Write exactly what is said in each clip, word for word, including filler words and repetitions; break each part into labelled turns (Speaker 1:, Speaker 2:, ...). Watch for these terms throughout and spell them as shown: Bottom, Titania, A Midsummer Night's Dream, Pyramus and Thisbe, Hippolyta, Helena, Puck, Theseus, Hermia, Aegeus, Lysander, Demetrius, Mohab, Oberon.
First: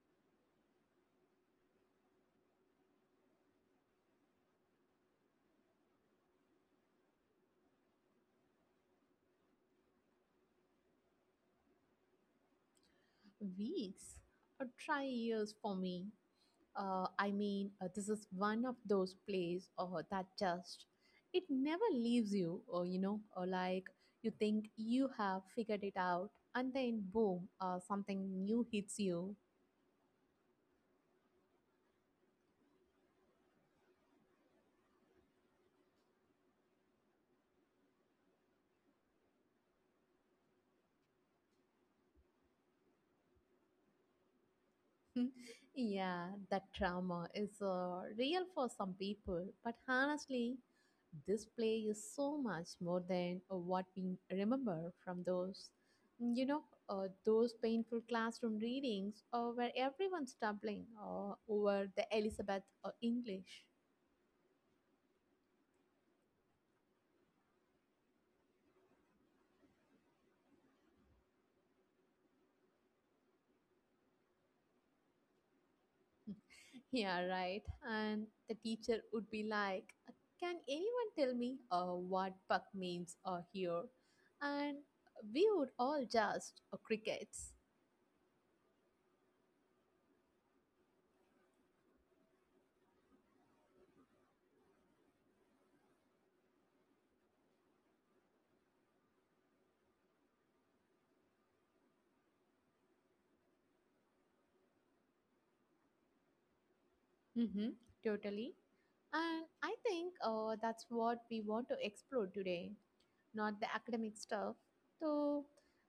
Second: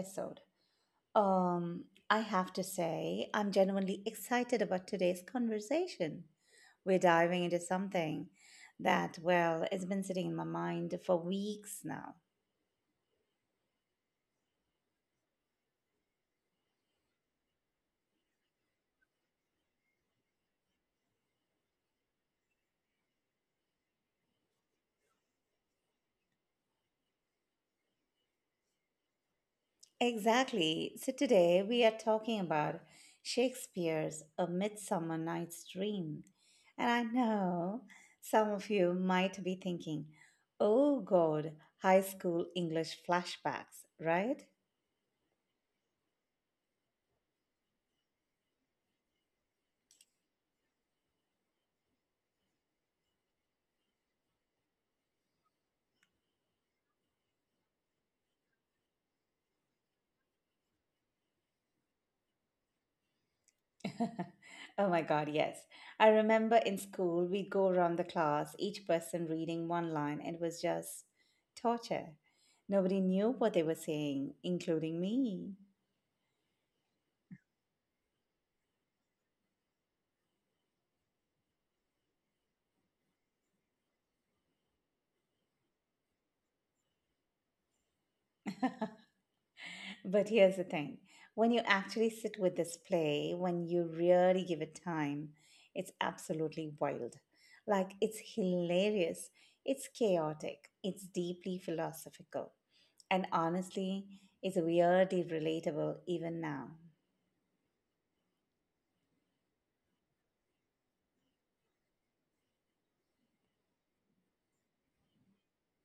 Speaker 1: episode. Um, I have to say, I'm genuinely excited about today's conversation. We're diving into something that, well, it's been sitting in my mind for weeks now.
Speaker 2: Weeks or try years for me. Uh, I mean, uh, this is one of those plays uh, that just it never leaves you, or you know, or like you think you have figured it out, and then boom, uh, something new hits you.
Speaker 1: Exactly. So today we are talking about Shakespeare's A Midsummer Night's Dream. And I know some of you might be thinking, oh God, high school English flashbacks, right?
Speaker 2: Yeah, that trauma is uh, real for some people, but honestly, this play is so much more than uh, what we remember from those, you know, uh, those painful classroom readings uh, where everyone's stumbling uh, over the Elizabeth uh, English.
Speaker 1: Oh my God, yes. I remember in school, we'd go around the class, each person reading one line, and it was just torture. Nobody knew what they were saying, including me.
Speaker 2: Yeah, right. And the teacher would be like, "Can anyone tell me uh, what puck means uh, here?" And we would all just uh, crickets.
Speaker 1: But here's the thing: when you actually sit with this play, when you really give it time, it's absolutely wild. Like, it's hilarious, it's chaotic, it's deeply philosophical, and honestly, it's weirdly relatable even now.
Speaker 2: Mm-hmm, totally. And I think uh, that's what we want to explore today, not the academic stuff. So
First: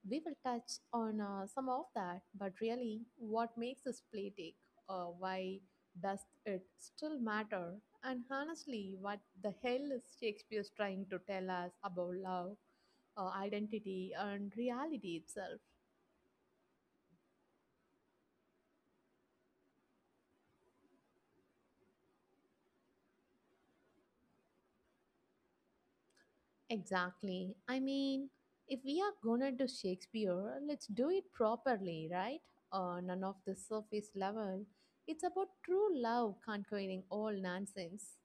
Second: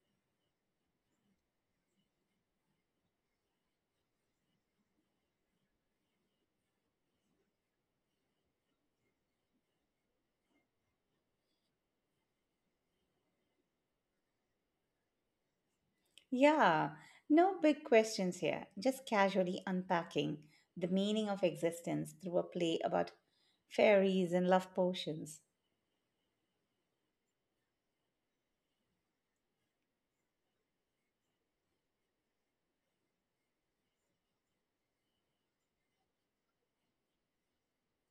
Speaker 2: we will touch on uh, some of that, but really, what makes this play take? Uh, why does it still matter? And honestly, what the hell is Shakespeare trying to tell us about love, uh, identity, and reality itself?
Speaker 1: Yeah, no big questions here. Just casually unpacking the meaning of existence through a play about fairies and love potions.
Speaker 2: Exactly. I mean, if we are gonna do Shakespeare, let's do it properly, right? Uh, none of the surface level. It's about true love conquering all nonsense.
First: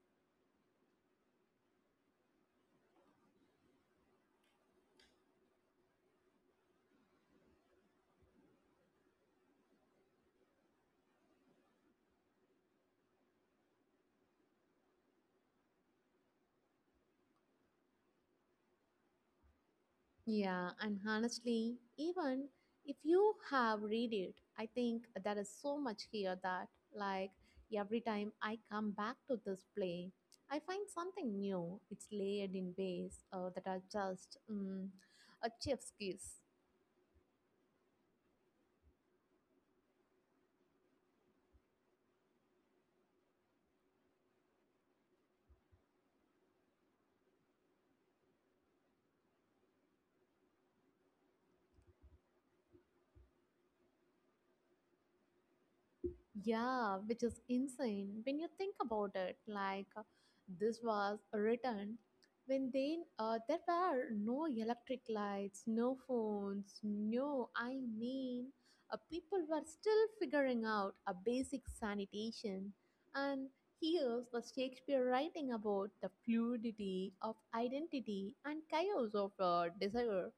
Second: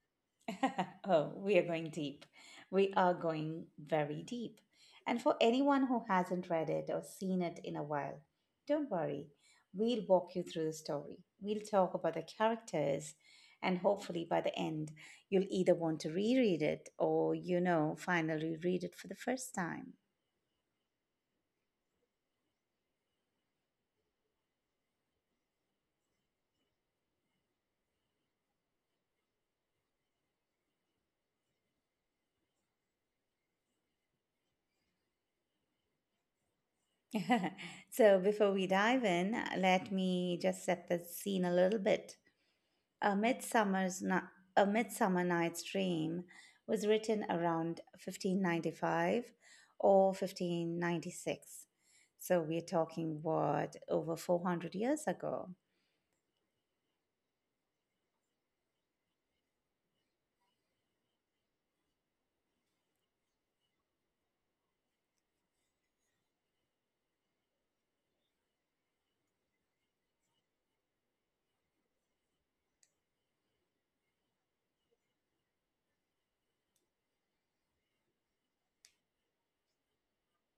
Speaker 1: Oh, we are going deep. We are going very deep. And for anyone who hasn't read it or seen it in a while, don't worry. We'll walk you through the story. We'll talk about the characters, and hopefully by the end, you'll either want to reread it or, you know, finally read it for the first time.
Speaker 2: Yeah, and honestly, even if you have read it, I think there is so much here that, like, every time I come back to this play, I find something new. It's layered in ways uh, that are just um, a chef's kiss.
Speaker 1: So, before we dive in, uh, let me just set the scene a little bit. A Midsummer's Ni- A Midsummer Night's Dream was written around fifteen ninety-five or fifteen ninety-six. So, we're talking what over four hundred years ago.
Speaker 2: Yeah, which is insane when you think about it. Like, uh, this was written when they, uh, there were no electric lights, no phones, no, I mean, uh, people were still figuring out a basic sanitation. And here's the Shakespeare writing about the fluidity of identity and chaos of uh, desire.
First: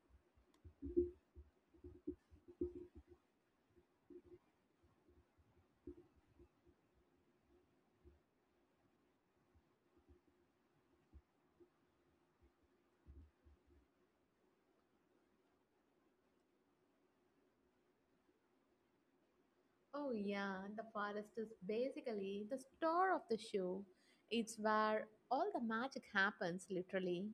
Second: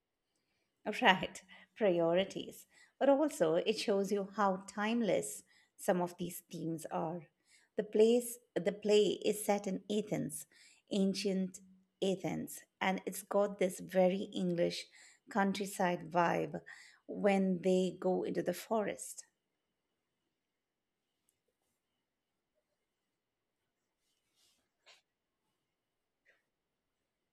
Speaker 1: Right, priorities. But also, it shows you how timeless some of these themes are. The place, the play is set in Athens, ancient Athens, and it's got this very English countryside vibe when they go into the forest,
Speaker 2: Oh, yeah, the forest is basically the star of the show. It's where all the magic happens, literally.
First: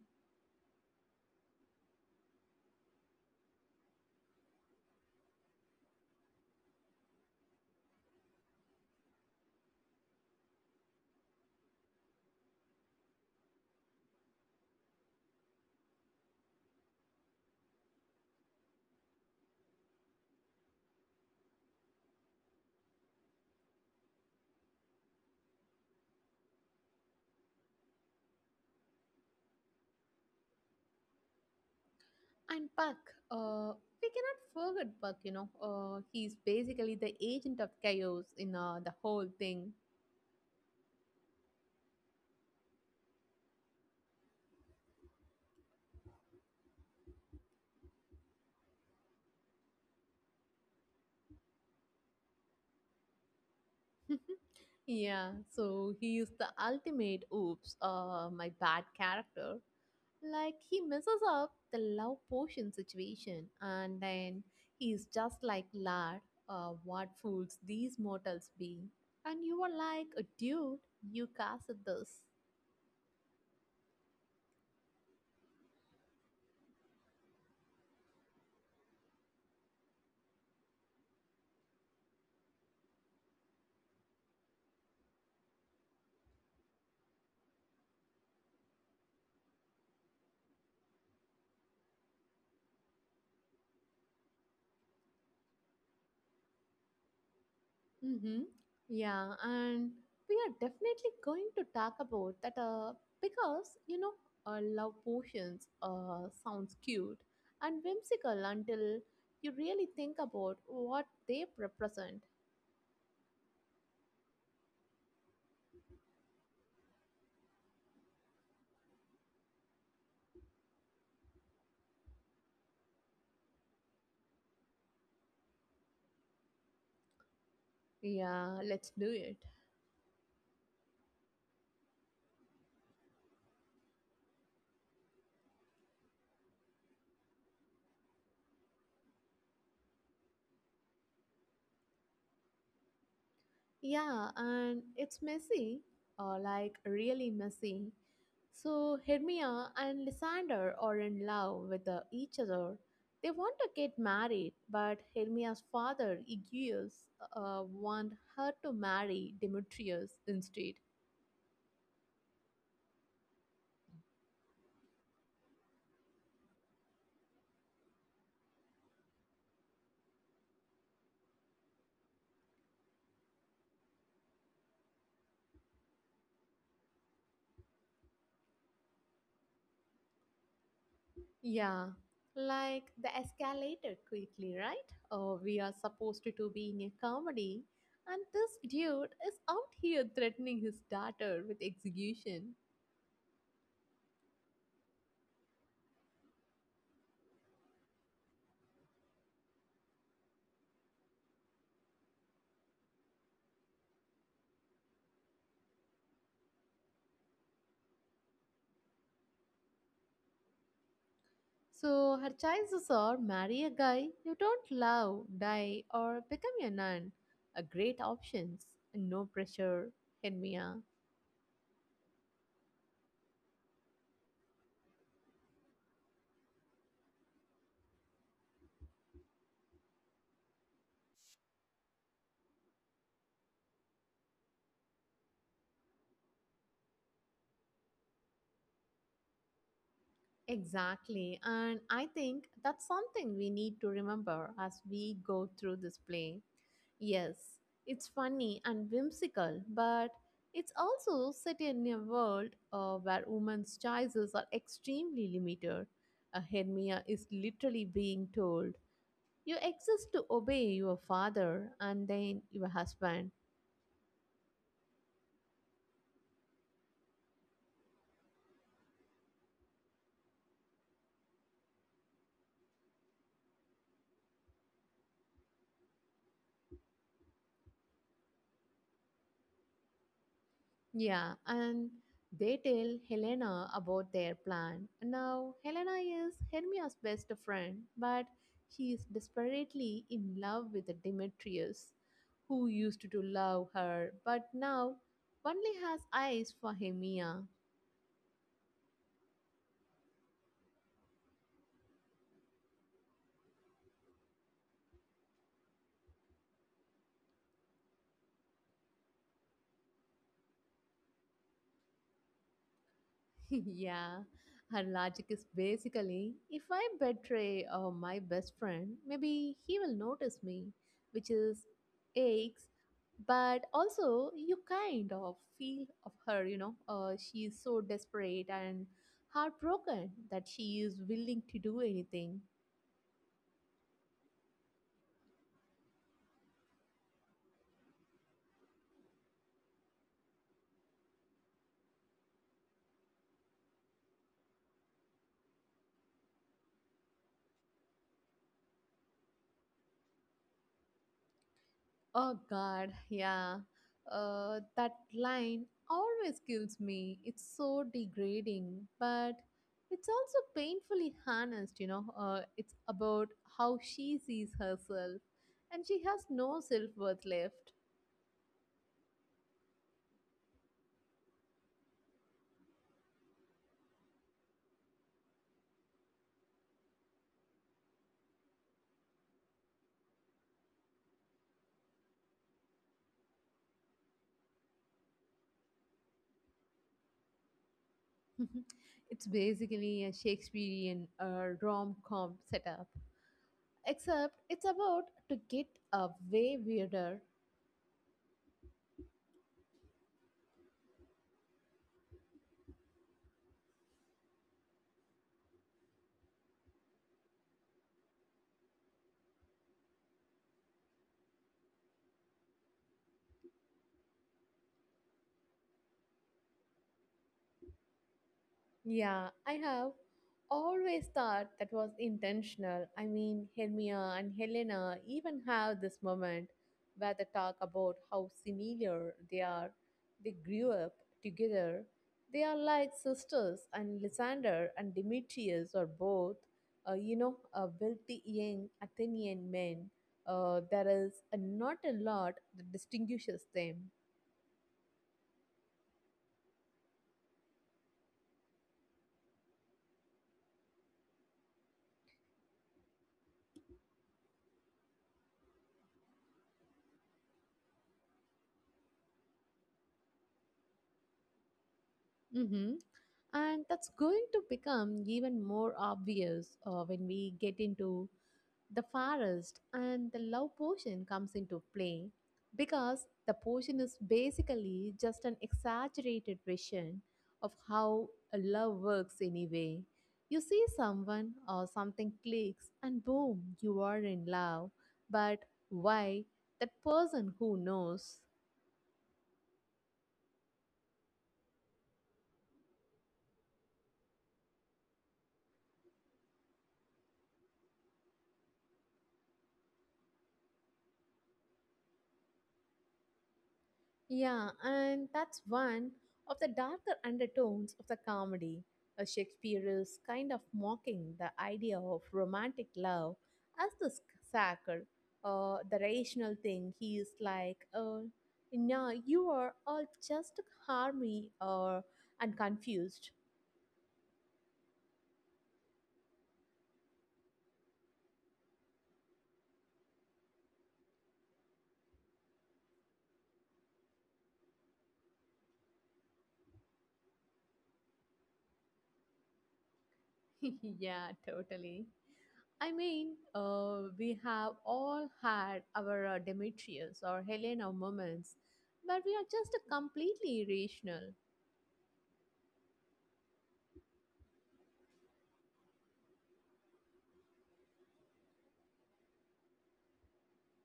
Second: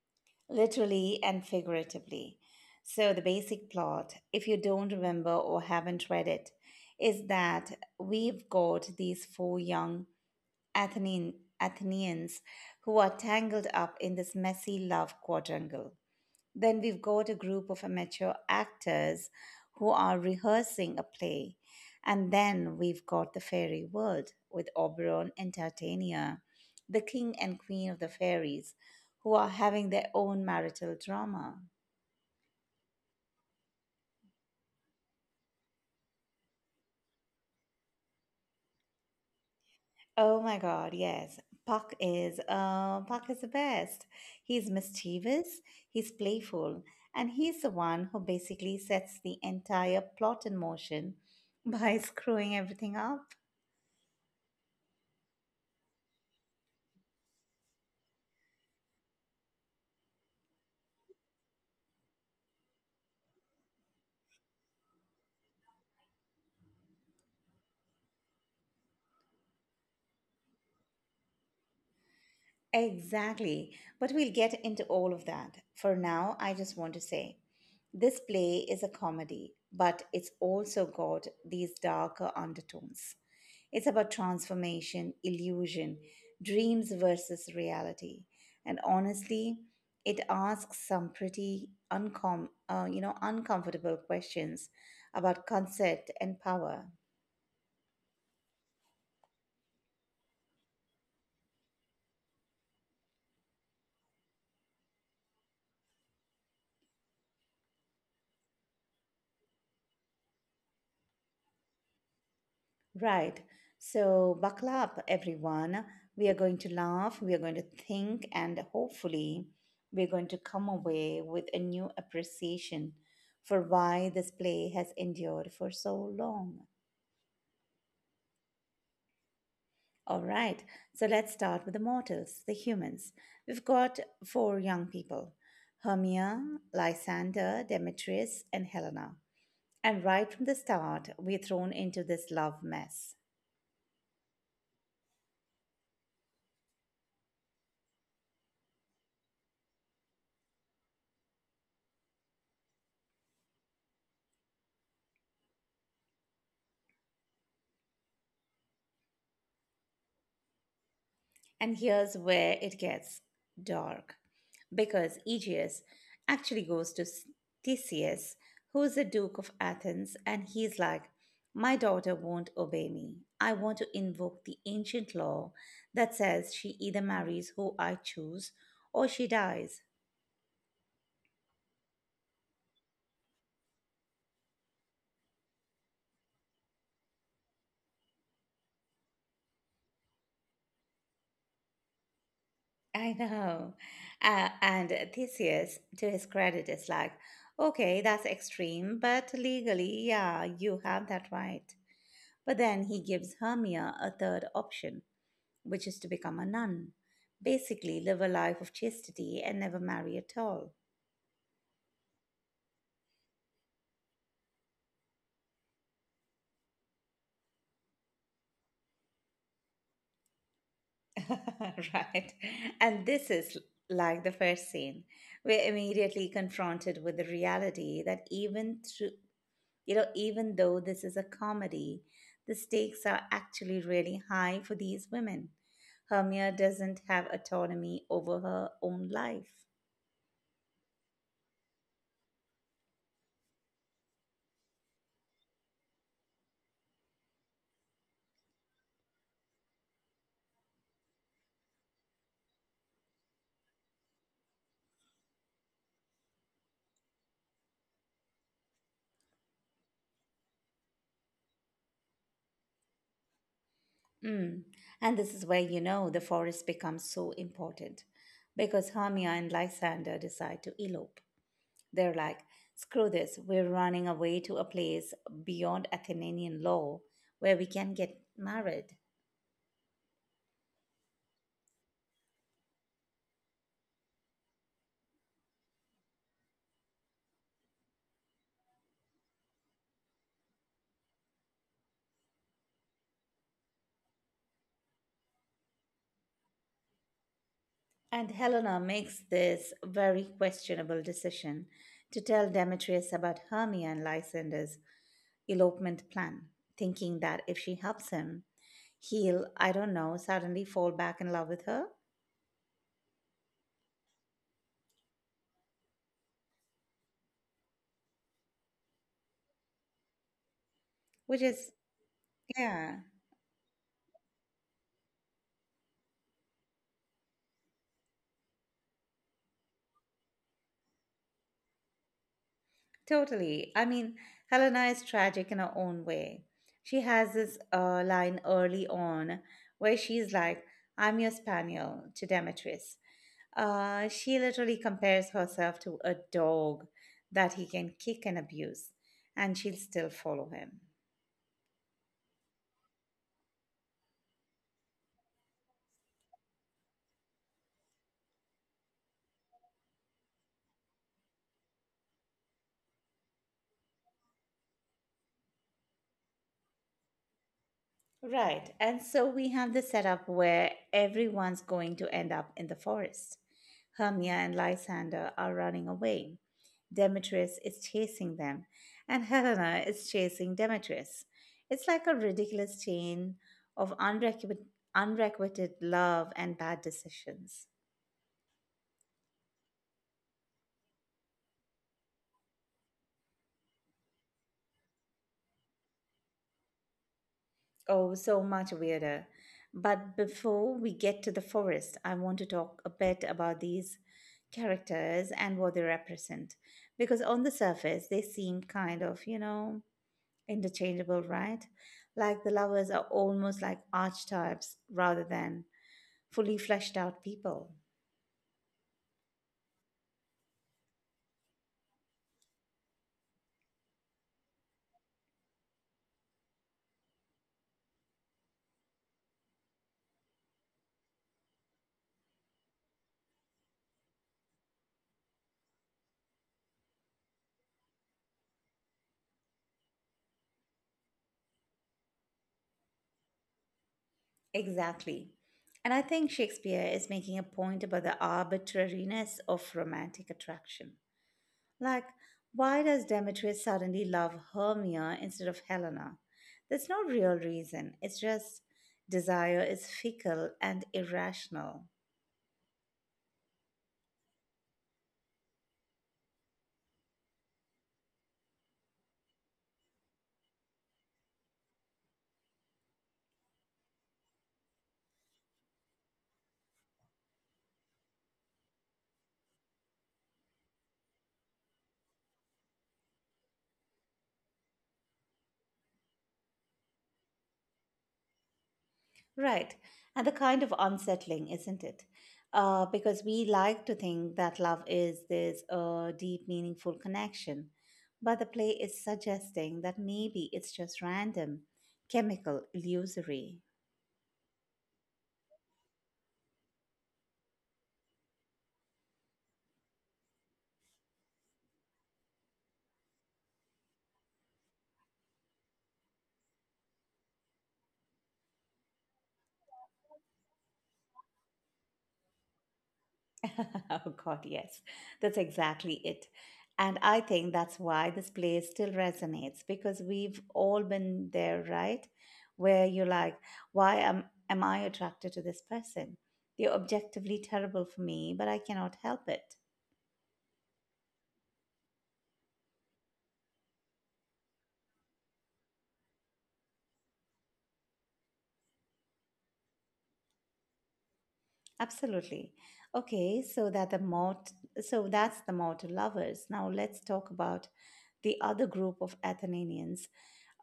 Speaker 1: literally and figuratively. So, the basic plot, if you don't remember or haven't read it, is that we've got these four young Athenian, Athenians who are tangled up in this messy love quadrangle. Then we've got a group of amateur actors who are rehearsing a play. And then we've got the fairy world with Oberon and Titania, the king and queen of the fairies, who are having their own marital drama.
Speaker 2: And Puck, uh, we cannot forget Puck, you know. Uh, He's basically the agent of chaos in uh, the whole thing.
Speaker 1: Oh my God, yes. Puck is uh, Puck is the best. He's mischievous, he's playful, and he's the one who basically sets the entire plot in motion by screwing everything up.
Speaker 2: Yeah, so he is the ultimate oops, uh, my bad character. Like he messes up the love potion situation and then he's just like, "Lad, uh, what fools these mortals be." And you are like, "A dude, you casted this."
Speaker 1: Exactly. But we'll get into all of that. For now, I just want to say this play is a comedy, but it's also got these darker undertones. It's about transformation, illusion, dreams versus reality. And honestly, it asks some pretty uncom- uh, you know, uncomfortable questions about consent and power.
Speaker 2: Mm-hmm. Yeah, and we are definitely going to talk about that uh, because, you know, uh, love potions uh, sounds cute and whimsical until you really think about what they represent.
Speaker 1: Right. So buckle up, everyone. We are going to laugh, we are going to think, and hopefully, we're going to come away with a new appreciation for why this play has endured for so long.
Speaker 2: Yeah, let's do it.
Speaker 1: All right, so let's start with the mortals, the humans. We've got four young people: Hermia, Lysander, Demetrius, and Helena. And right from the start, we're thrown into this love mess.
Speaker 2: Yeah, and it's messy, uh, like really messy. So Hermia and Lysander are in love with uh, each other. They want to get married, but Hermia's father, Aegeus, uh, want her to marry Demetrius instead.
Speaker 1: And here's where it gets dark because Aegeus actually goes to S- Theseus, who's the Duke of Athens, and he's like, My daughter won't obey me. I want to invoke the ancient law that says she either marries who I choose or she dies.
Speaker 2: Yeah, like the escalator quickly, right? Oh, we are supposed to be in a comedy, and this dude is out here threatening his daughter with execution.
Speaker 1: I know. Uh, and Theseus, to his credit, is like, Okay, that's extreme, but legally, yeah, you have that right. But then he gives Hermia a third option, which is to become a nun. Basically, live a life of chastity and never marry at all.
Speaker 2: So her choices are marry a guy you don't love, die, or become a nun. A great options. No pressure, Henmia.
Speaker 1: Right. And this is like the first scene. We're immediately confronted with the reality that even through, you know, even though this is a comedy, the stakes are actually really high for these women. Hermia doesn't have autonomy over her own life.
Speaker 2: Exactly. And I think that's something we need to remember as we go through this play. Yes, it's funny and whimsical, but it's also set in a world uh, where women's choices are extremely limited. A Hermia is literally being told, "You exist to obey your father and then your husband."
Speaker 1: Mm. And this is where you know the forest becomes so important because Hermia and Lysander decide to elope. They're like, screw this, we're running away to a place beyond Athenian law where we can get married.
Speaker 2: Yeah, and they tell Helena about their plan. Now, Helena is Hermia's best friend, but she is desperately in love with Demetrius, who used to love her but now only has eyes for Hermia.
Speaker 1: And Helena makes this very questionable decision to tell Demetrius about Hermia and Lysander's elopement plan, thinking that if she helps him, he'll, I don't know, suddenly fall back in love with her,
Speaker 2: Yeah, her logic is basically if I betray uh, my best friend, maybe he will notice me, which
Speaker 1: which
Speaker 2: is
Speaker 1: is,
Speaker 2: aches,
Speaker 1: yeah.
Speaker 2: but also you kind of feel of her, you know. Uh, She is so desperate and heartbroken that she is willing to do anything.
Speaker 1: Totally. I mean, Helena is tragic in her own way. She has this uh, line early on where she's like, I'm your spaniel to Demetrius. Uh, she literally compares herself to a dog that he can kick and abuse, and she'll still follow him.
Speaker 2: Oh God, yeah. Uh, that line always kills me. It's so degrading, but it's also painfully honest, you know. Uh, It's about how she sees herself, and she has no self worth left.
Speaker 1: Right. And so we have the setup where everyone's going to end up in the forest. Hermia and Lysander are running away. Demetrius is chasing them, and Helena is chasing Demetrius. It's like a ridiculous chain of unrequited, unrequited love and bad decisions.
Speaker 2: It's basically a Shakespearean uh, rom com setup, except it's about to get a way weirder.
Speaker 1: Oh, so much weirder. But before we get to the forest, I want to talk a bit about these characters and what they represent. Because on the surface, they seem kind of, you know, interchangeable, right? Like the lovers are almost like archetypes rather than fully fleshed out people.
Speaker 2: Yeah, I have always thought that was intentional. I mean, Hermia and Helena even have this moment where they talk about how similar they are. They grew up together. They are like sisters, and Lysander and Demetrius are both, uh, you know, uh, wealthy young Athenian men. Uh, there is uh, not a lot that distinguishes them.
Speaker 1: Exactly. And I think Shakespeare is making a point about the arbitrariness of romantic attraction. Like, why does Demetrius suddenly love Hermia instead of Helena? There's no real reason. It's just desire is fickle and irrational.
Speaker 2: Mm-hmm. And that's going to become even more obvious uh, when we get into the forest and the love potion comes into play because the potion is basically just an exaggerated version of how a love works anyway. You see someone or something clicks and boom, you are in love. But why? That person who knows.
Speaker 1: Right. And the kind of unsettling, isn't it? Uh, because we like to think that love is this uh, deep, meaningful connection. But the play is suggesting that maybe it's just random, chemical, illusory.
Speaker 2: Yeah, and that's one of the darker undertones of the comedy. Uh, Shakespeare is kind of mocking the idea of romantic love as the sc- sacred, uh, the rational thing. He is like, uh, no, you are all just harmony or and confused.
Speaker 1: Oh, God, yes. That's exactly it. And I think that's why this place still resonates because we've all been there, right? Where you're like, why am, am I attracted to this person? They're objectively terrible for me, but I cannot help it.
Speaker 2: Yeah, totally. I mean, uh, we have all had our uh, Demetrius or Helena moments, but we are just completely irrational.
Speaker 1: Absolutely. Okay, so that the mort, so that's the mortal lovers. Now let's talk about the other group of Athenians,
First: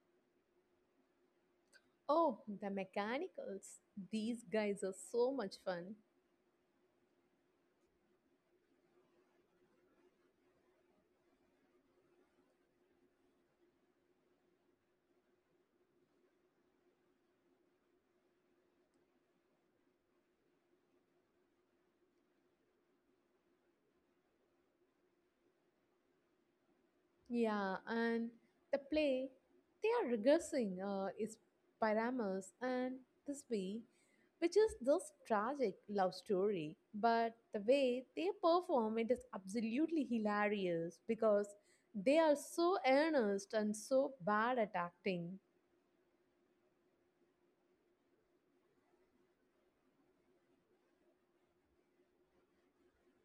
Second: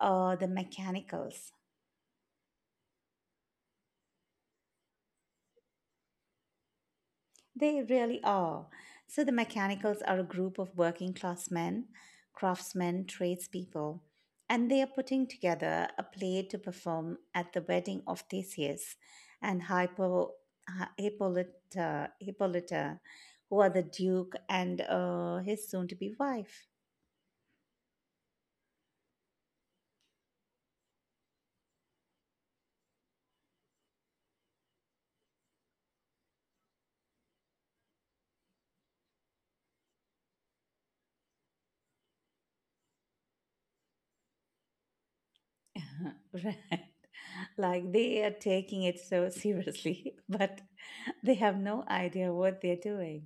Speaker 1: uh, the mechanicals.
Speaker 2: Oh, the mechanicals. These guys are so much fun.
Speaker 1: They really are. So the mechanicals are a group of working class men, craftsmen, tradespeople, and they are putting together a play to perform at the wedding of Theseus and Hippo, Hi- Hippolyta, Hippolyta, who are the duke and uh, his soon to be wife.
Speaker 2: Yeah, and the play they are regressing uh, is Pyramus and Thisbe, which is this tragic love story. But the way they perform it is absolutely hilarious because they are so earnest and so bad at acting.
Speaker 1: Right, like they are taking it so seriously, but they have no idea what they're doing.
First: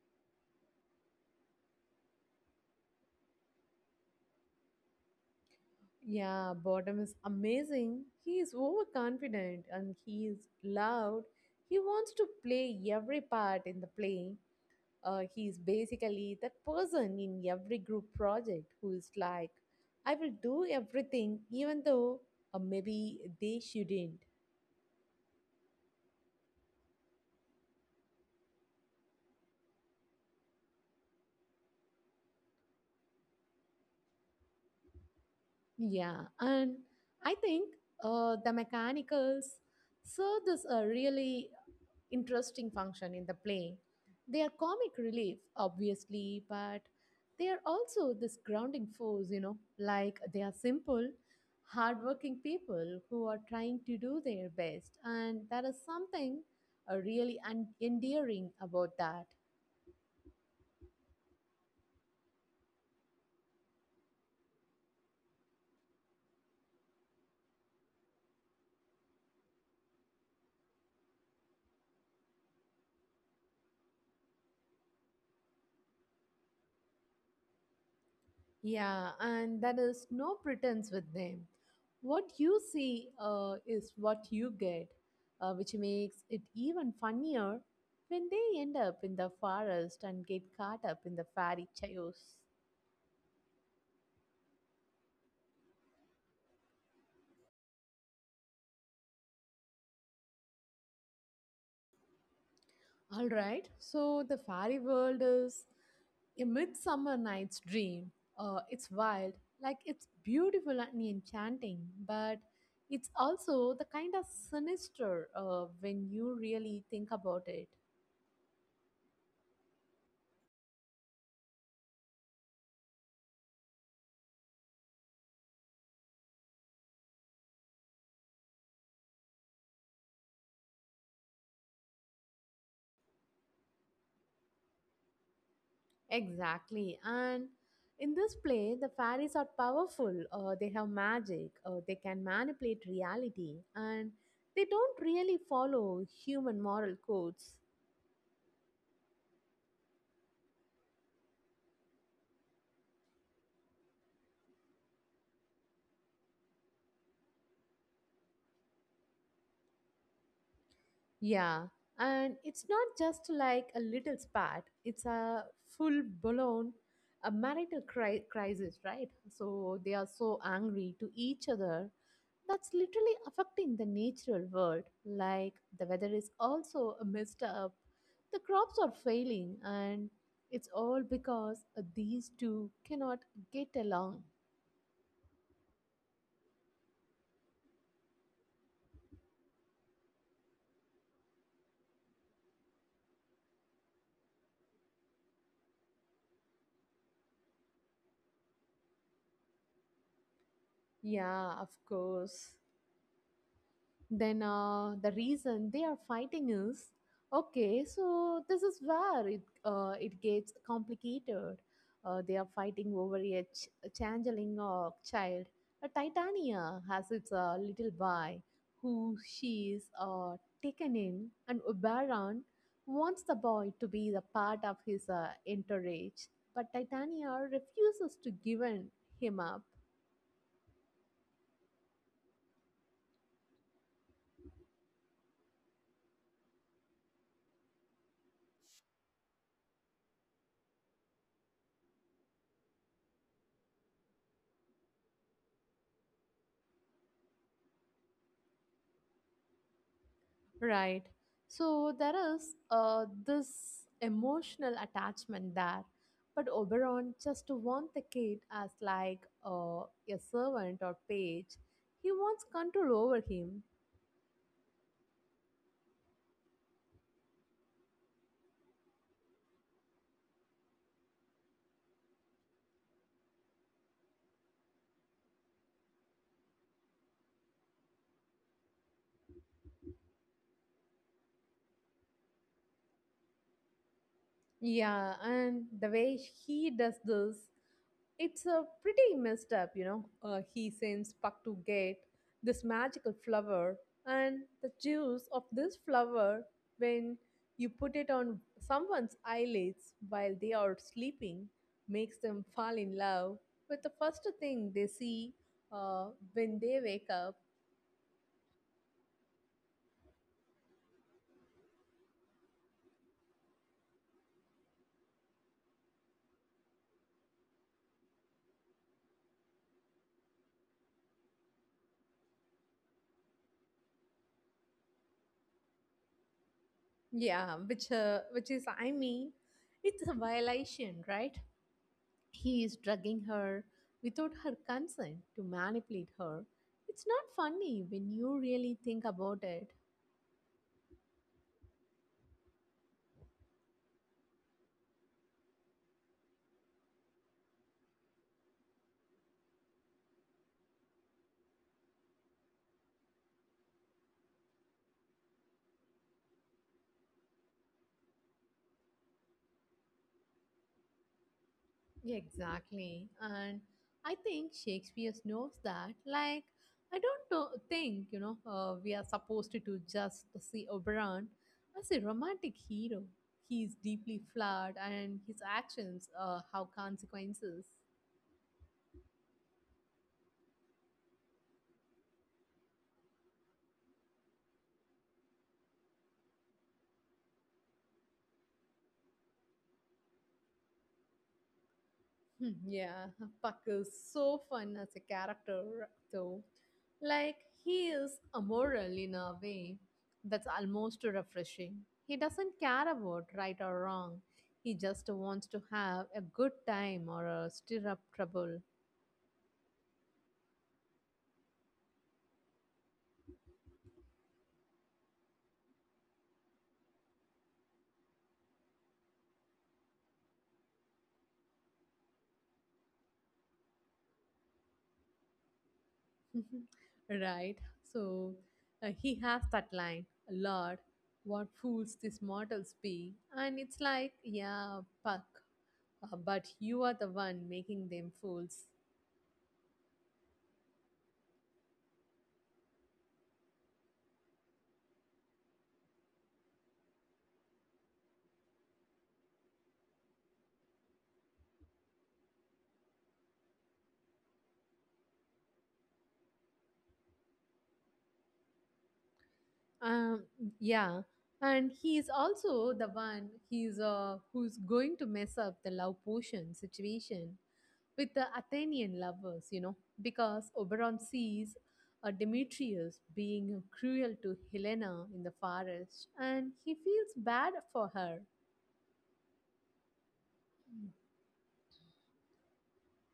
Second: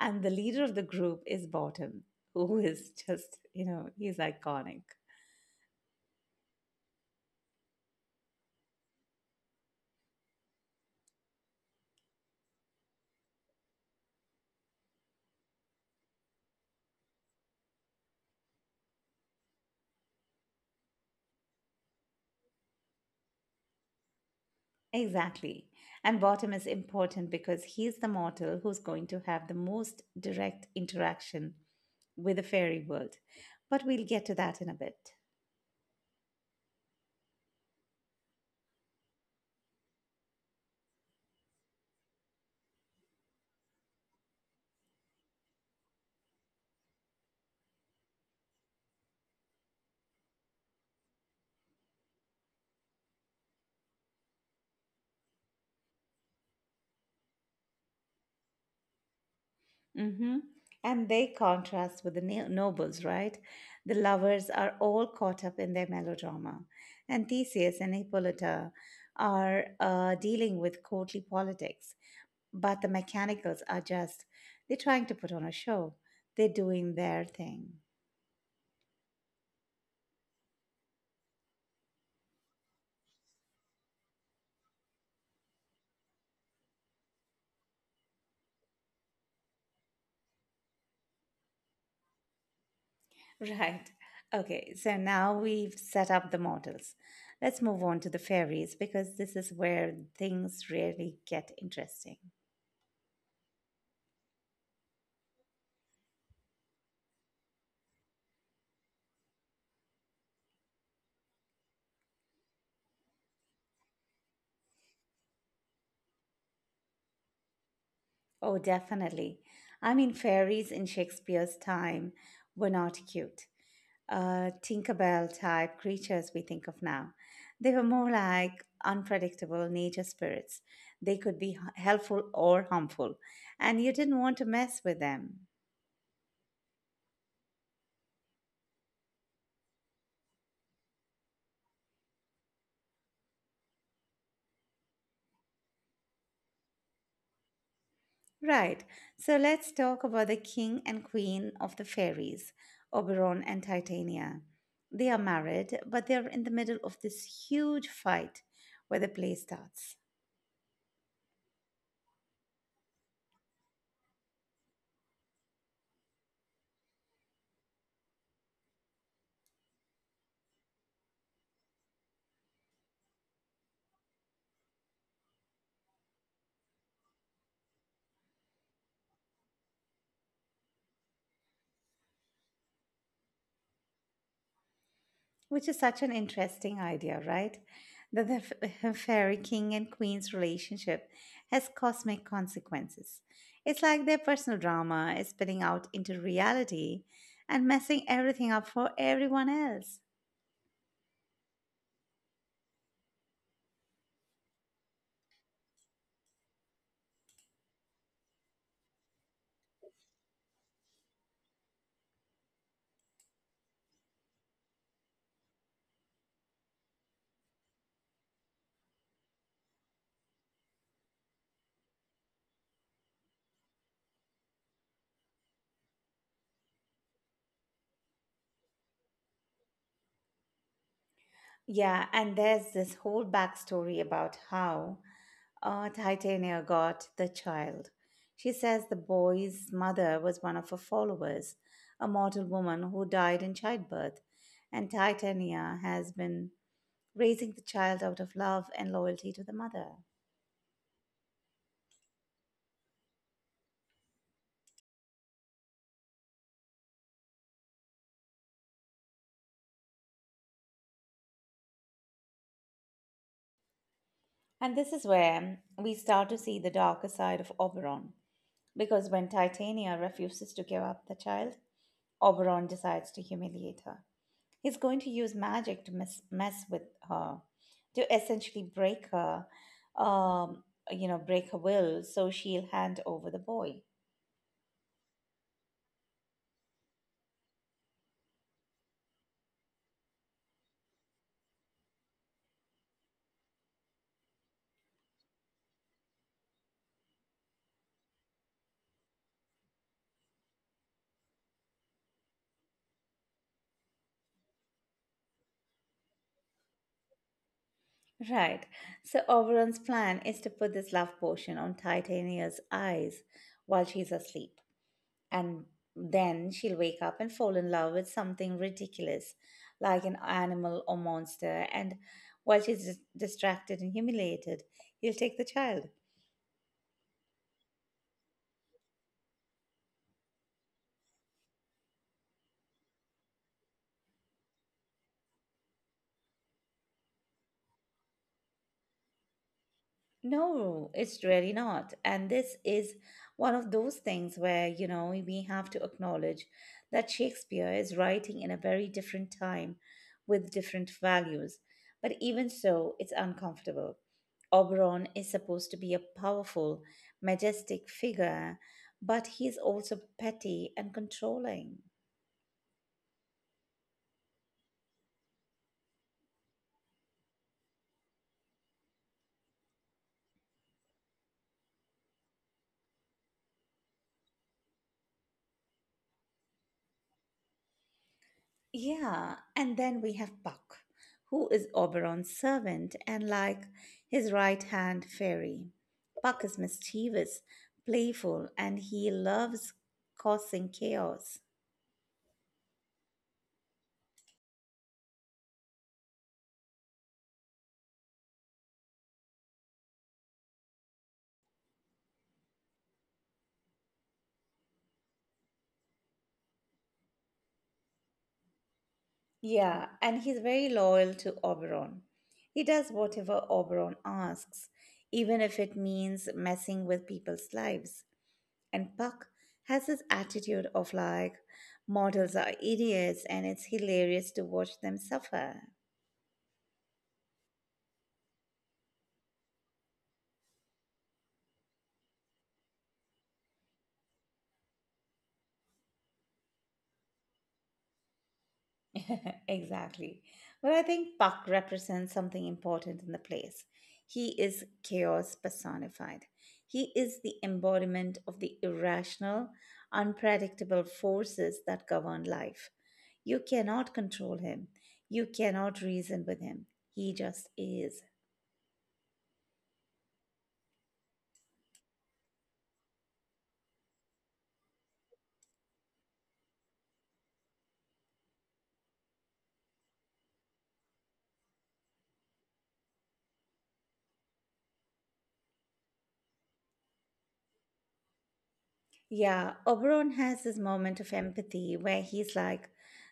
Speaker 1: And the leader of the group is Bottom, who is just, you know he's iconic.
Speaker 2: Yeah, Bottom is amazing. He is overconfident and he is loud. He wants to play every part in the play. Uh, he's basically that person in every group project who is like, "I will do everything," even though uh, maybe they shouldn't.
Speaker 1: Exactly. And Bottom is important because he's the mortal who's going to have the most direct interaction with the fairy world, but we'll get to that in a bit.
Speaker 2: Yeah, and I think uh, the mechanicals saw this uh, really interesting function in the play. They are comic relief, obviously, but they are also this grounding force, you know, like they are simple, hardworking people who are trying to do their best. And there is something uh, really un- endearing about that.
Speaker 1: Mm-hmm. And they contrast with the no- nobles, right? The lovers are all caught up in their melodrama, and Theseus and Hippolyta are uh, dealing with courtly politics, but the mechanicals are just, they're trying to put on a show. They're doing their thing.
Speaker 2: Yeah, and there is no pretense with them. What you see uh, is what you get, uh, which makes it even funnier when they end up in the forest and get caught up in the fairy chaos.
Speaker 1: Right. Okay, so now we've set up the models. Let's move on to the fairies because this is where things really get interesting.
Speaker 2: All right, so the fairy world is A Midsummer Night's Dream. Uh, it's wild, like it's beautiful and enchanting, but it's also the kind of sinister uh, when you really think about it.
Speaker 1: Oh, definitely. I mean, fairies in Shakespeare's time were not cute, uh, Tinkerbell type creatures we think of now. They were more like unpredictable nature spirits. They could be h- helpful or harmful, and you didn't want to mess with them.
Speaker 2: Exactly. And in this play, the fairies are powerful, uh, they have magic, uh, they can manipulate reality, and they don't really follow human moral codes.
Speaker 1: Right. So let's talk about the king and queen of the fairies, Oberon and Titania. They are married, but they're in the middle of this huge fight where the play starts,
Speaker 2: Yeah. And it's not just like a little spat, it's a full blown a marital cri- crisis, right? So they are so angry to each other that's literally affecting the natural world. Like the weather is also messed up, the crops are failing, and it's all because uh, these two cannot get along.
Speaker 1: which is such an interesting idea, right? That the f- fairy king and queen's relationship has cosmic consequences. It's like their personal drama is spilling out into reality and messing everything up for everyone else.
Speaker 2: Yeah, of course. Then uh, the reason they are fighting is, okay, so this is where it uh, it gets complicated uh, they are fighting over a, ch- a changeling uh, child. A Titania has its uh, little boy who she is uh, taken in, and Oberon wants the boy to be the part of his uh, entourage, but Titania refuses to give in- him up.
Speaker 1: Yeah, and there's this whole backstory about how uh, Titania got the child. She says the boy's mother was one of her followers, a mortal woman who died in childbirth, and Titania has been raising the child out of love and loyalty to the mother.
Speaker 2: Right. So there is uh, this emotional attachment there. But Oberon just wants the kid as like uh, a servant or page. He wants control over him.
Speaker 1: And this is where we start to see the darker side of Oberon, because when Titania refuses to give up the child, Oberon decides to humiliate her. He's going to use magic to mess, mess with her, to essentially break her, um, you know, break her will so she'll hand over the boy.
Speaker 2: Yeah, and the way he does this, it's a pretty messed up, you know. Uh, he sends Puck to get this magical flower, and the juice of this flower, when you put it on someone's eyelids while they are sleeping, makes them fall in love with the first thing they see uh, when they wake up.
Speaker 1: Right. So Oberon's plan is to put this love potion on Titania's eyes while she's asleep. And then she'll wake up and fall in love with something ridiculous, like an animal or monster. And while she's dis- distracted and humiliated, he'll take the child.
Speaker 2: Yeah, which uh, which is, I mean, it's a violation, right? He is drugging her without her consent to manipulate her. It's not funny when you really think about it.
Speaker 1: No, it's really not. And this is one of those things where, you know, we have to acknowledge that Shakespeare is writing in a very different time with different values. But even so, it's uncomfortable. Oberon is supposed to be a powerful, majestic figure, but he's also petty and controlling.
Speaker 2: Exactly. And I think Shakespeare knows that. Like, I don't know, think, you know, uh, we are supposed to just see Oberon as a romantic hero. He is deeply flawed and his actions uh, have consequences.
Speaker 1: Yeah, and then we have Puck, who is Oberon's servant and like his right hand fairy. Puck is mischievous, playful, and he loves causing chaos.
Speaker 2: Hmm, yeah, Puck is so fun as a character, though. Like, he is amoral in a way that's almost refreshing. He doesn't care about right or wrong, he just wants to have a good time or uh, stir up trouble.
Speaker 1: Yeah, and he's very loyal to Oberon. He does whatever Oberon asks, even if it means messing with people's lives. And Puck has this attitude of like, mortals are idiots, and it's hilarious to watch them suffer.
Speaker 2: Right? So, uh, he has that line, "Lord, what fools these mortals be." And it's like, yeah, Puck, uh, but you are the one making them fools.
Speaker 1: Exactly. But I think Puck represents something important in the place. He is chaos personified. He is the embodiment of the irrational, unpredictable forces that govern life. You cannot control him. You cannot reason with him. He just is.
Speaker 2: Um, yeah, and he is also the one he's uh, who's going to mess up the love potion situation with the Athenian lovers, you know, because Oberon sees uh, Demetrius being cruel to Helena in the forest, and he feels bad for her.
Speaker 1: Yeah, Oberon has this moment of empathy where he's like,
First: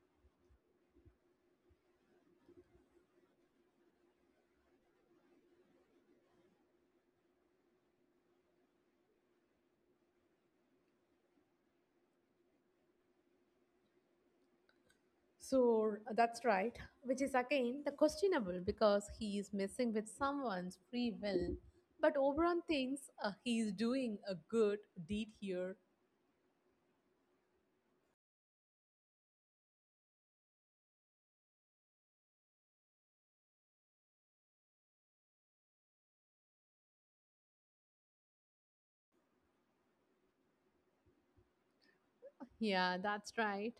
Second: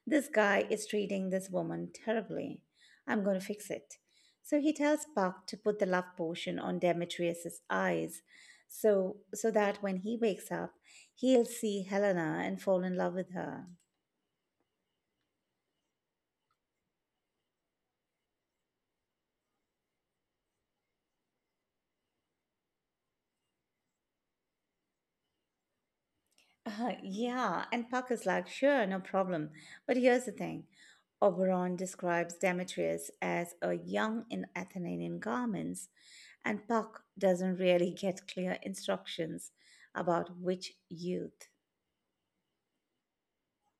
Speaker 1: this guy is treating this woman terribly. I'm going to fix it. So he tells Puck to put the love potion on Demetrius's eyes so so that when he wakes up, he'll see Helena and fall in love with her.
Speaker 2: So that's right, which is again the questionable because he is messing with someone's free will. But Oberon thinks uh, he is doing a good deed here.
Speaker 1: Uh, yeah, and Puck is like, sure, no problem. But here's the thing, Oberon describes Demetrius as a young in Athenian garments, and Puck doesn't really get clear instructions about which youth.
Speaker 2: Yeah, that's right.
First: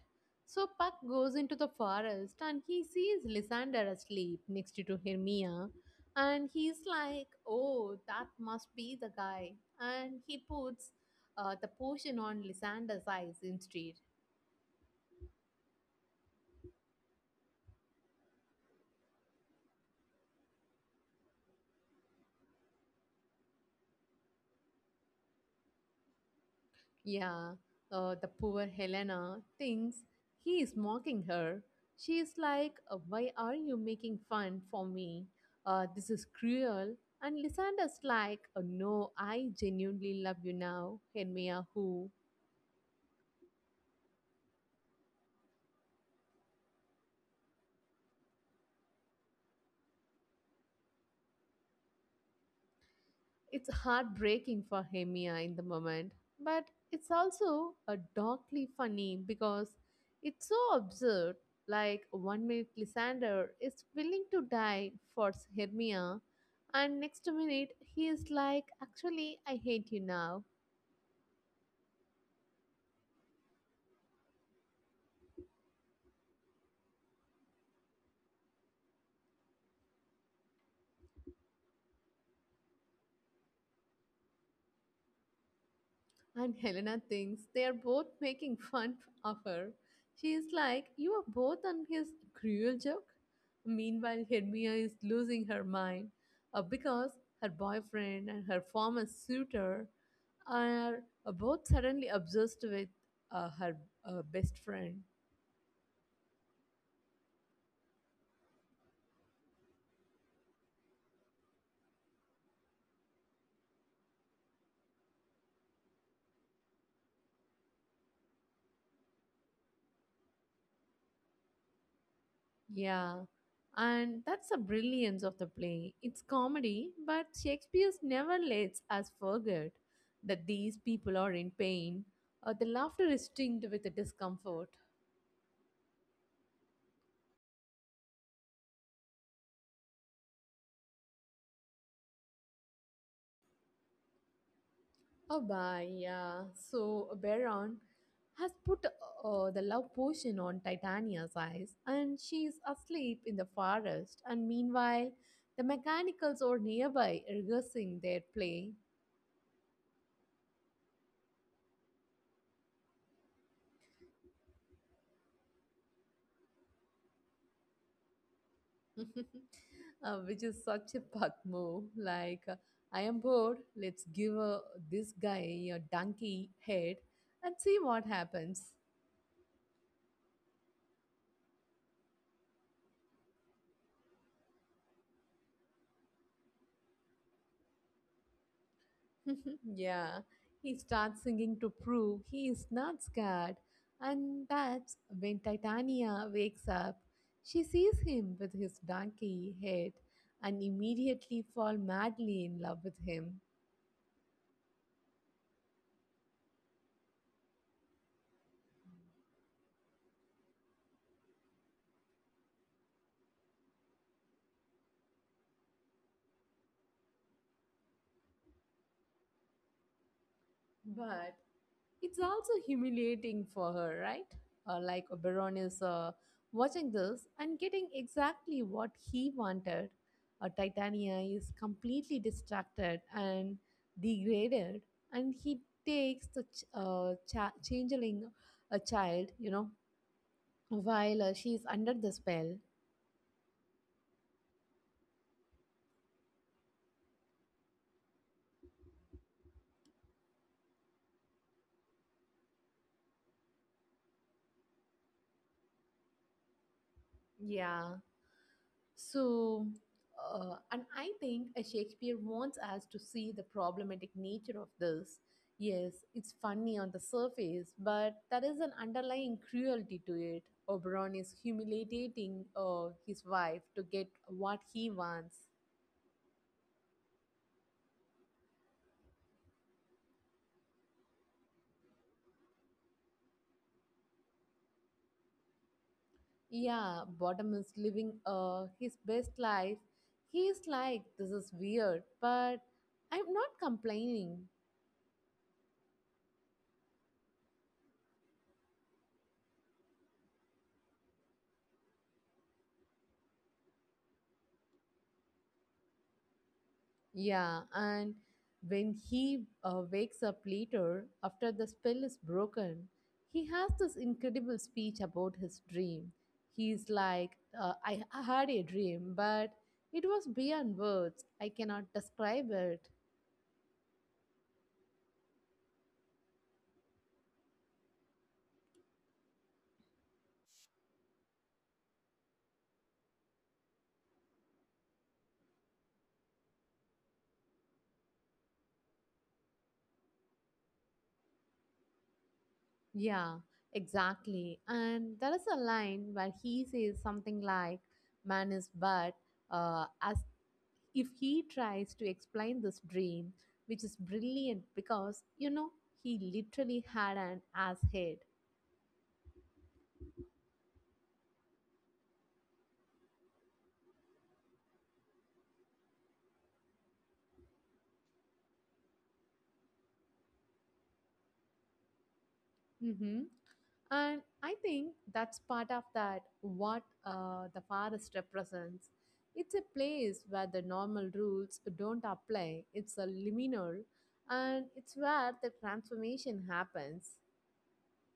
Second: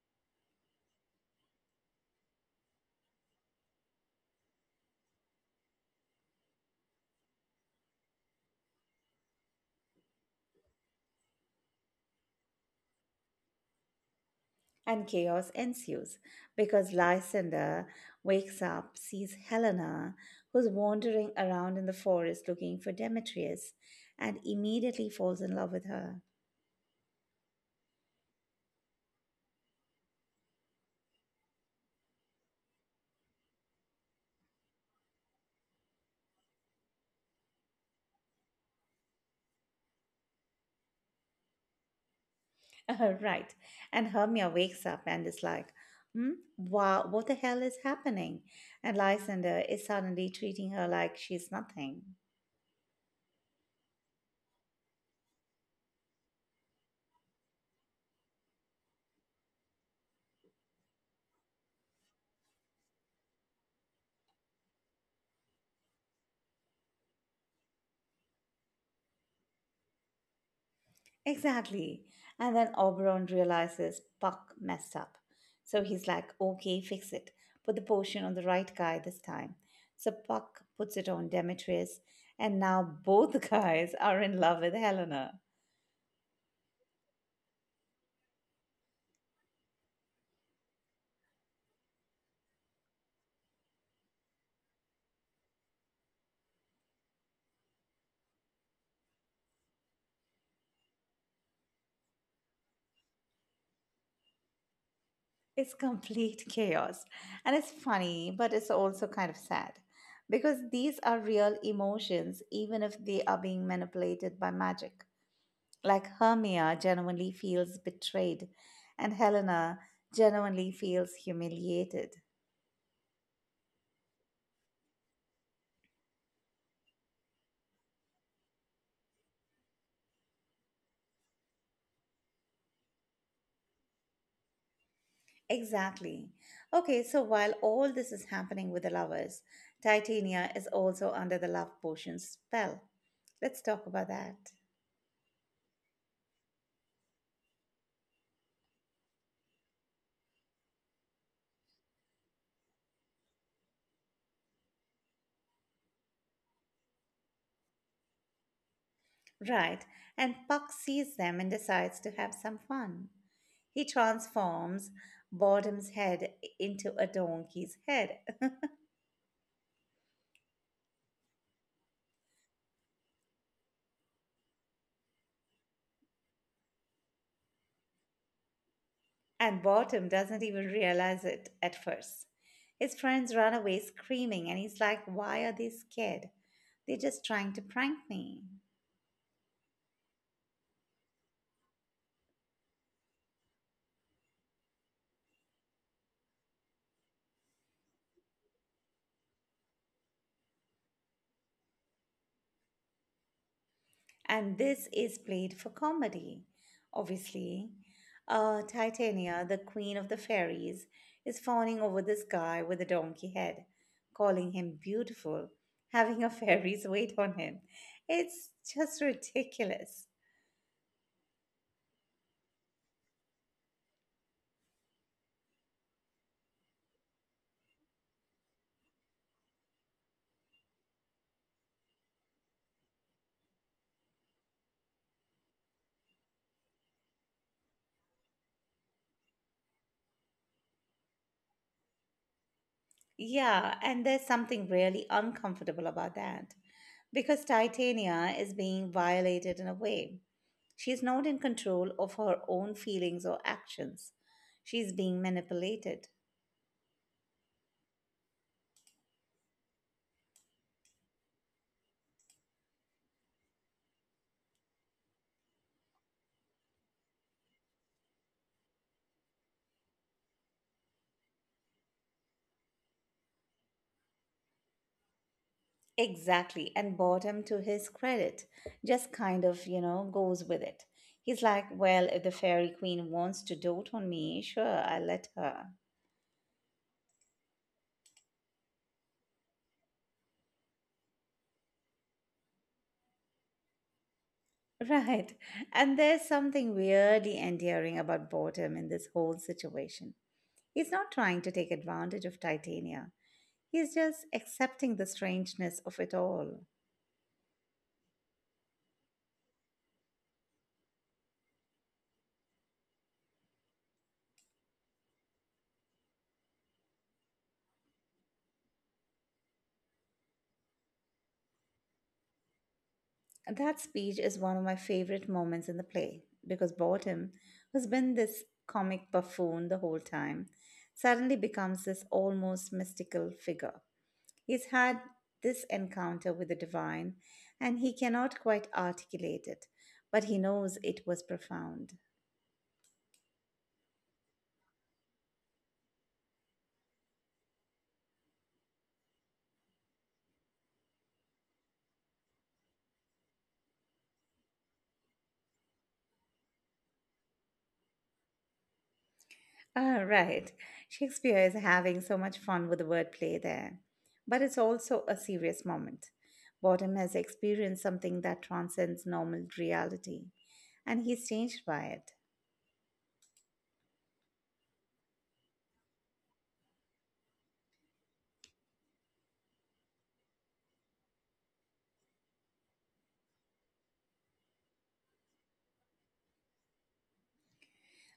Speaker 2: So Puck goes into the forest and he sees Lysander asleep next to Hermia. And he's like, oh, that must be the guy. And he puts uh, the potion on Lysander's eyes instead.
Speaker 1: And chaos ensues because Lysander wakes up, sees Helena, who's wandering around in the forest looking for Demetrius, and immediately falls in love with her.
Speaker 2: Yeah, uh, the poor Helena thinks he is mocking her. She is like, "Uh, Why are you making fun for me? Uh, this is cruel." And Lysander's like, "Uh, No, I genuinely love you now, Hermia," who
Speaker 1: Right. And Hermia wakes up and is like, hmm, wow, what the hell is happening? And Lysander is suddenly treating her like she's nothing.
Speaker 2: it's heartbreaking for Hemia in the moment, but it's also a darkly funny because it's so absurd. Like one minute Lysander is willing to die for Hermia, and next minute he is like, "Actually, I hate you now."
Speaker 1: Exactly. And then Oberon realizes Puck messed up. So he's like, okay, fix it. Put the potion on the right guy this time. So Puck puts it on Demetrius, and now both guys are in love with Helena.
Speaker 2: And Helena thinks they are both making fun of her. She is like, "You are both on his cruel joke." Meanwhile, Hermia is losing her mind uh, because her boyfriend and her former suitor are uh, both suddenly obsessed with uh, her uh, best friend.
Speaker 1: It's complete chaos. And it's funny, but it's also kind of sad because these are real emotions, even if they are being manipulated by magic. Like Hermia genuinely feels betrayed, and Helena genuinely feels humiliated.
Speaker 2: Yeah, and that's the brilliance of the play. It's comedy, but Shakespeare never lets us forget that these people are in pain. Uh, the laughter is tinged with the discomfort.
Speaker 1: Exactly. Okay, so while all this is happening with the lovers, Titania is also under the love potion spell. Let's talk about that.
Speaker 2: Oh, bye, yeah. So, Baron has put uh, the love potion on Titania's eyes, and she is asleep in the forest. And meanwhile, the mechanicals are nearby rehearsing their play.
Speaker 1: Right, and Puck sees them and decides to have some fun. He transforms Bottom's head into a donkey's head.
Speaker 2: uh, which is such a puck move. Like, uh, I am bored. Let's give uh, this guy a donkey head and see what happens.
Speaker 1: And Bottom doesn't even realize it at first. His friends run away screaming, and he's like, why are they scared? They're just trying to prank me.
Speaker 2: yeah, he starts singing to prove he is not scared. And that's when Titania wakes up. She sees him with his donkey head and immediately fall madly in love with him.
Speaker 1: And this is played for comedy. Obviously, uh, Titania, the queen of the fairies, is fawning over this guy with a donkey head, calling him beautiful, having a fairy's weight on him. It's just ridiculous.
Speaker 2: But it's also humiliating for her, right? Uh, like Oberon is uh, watching this and getting exactly what he wanted. Uh, Titania is completely distracted and degraded, and he takes the ch- uh, cha- changeling, a child, you know, while uh, she's under the spell.
Speaker 1: Yeah, and there's something really uncomfortable about that because Titania is being violated in a way. She's not in control of her own feelings or actions. She's being manipulated.
Speaker 2: Yeah. So, uh, and I think uh, Shakespeare wants us to see the problematic nature of this. Yes, it's funny on the surface, but there is an underlying cruelty to it. Oberon is humiliating uh, his wife to get what he wants.
Speaker 1: Exactly. And boredom, to his credit, just kind of, you know, goes with it. He's like, well, if the fairy queen wants to dote on me, sure, I'll let her.
Speaker 2: Yeah, Bottom is living uh, his best life. He is like, this is weird, but I'm not complaining.
Speaker 1: Right. And there's something weirdly endearing about boredom in this whole situation. He's not trying to take advantage of Titania, he's just accepting the strangeness of it all.
Speaker 2: Yeah, and when he uh, wakes up later after the spell is broken, he has this incredible speech about his dream. He's like, uh, I I had a dream, but it was beyond words. I cannot describe it.
Speaker 1: That speech is one of my favorite moments in the play because Bottom, who's been this comic buffoon the whole time, suddenly becomes this almost mystical figure. He's had this encounter with the divine and he cannot quite articulate it, but he knows it was profound.
Speaker 2: Yeah, exactly. And there is a line where he says something like, "Man is but uh, as," if he tries to explain this dream, which is brilliant because, you know, he literally had an ass head.
Speaker 1: Ah, right. Shakespeare is having so much fun with the wordplay there. But it's also a serious moment. Bottom has experienced something that transcends normal reality, and he's changed by it.
Speaker 2: Hmm. And I think that's part of that, what uh, the forest represents. It's a place where the normal rules don't apply, it's a liminal, and it's where the transformation happens.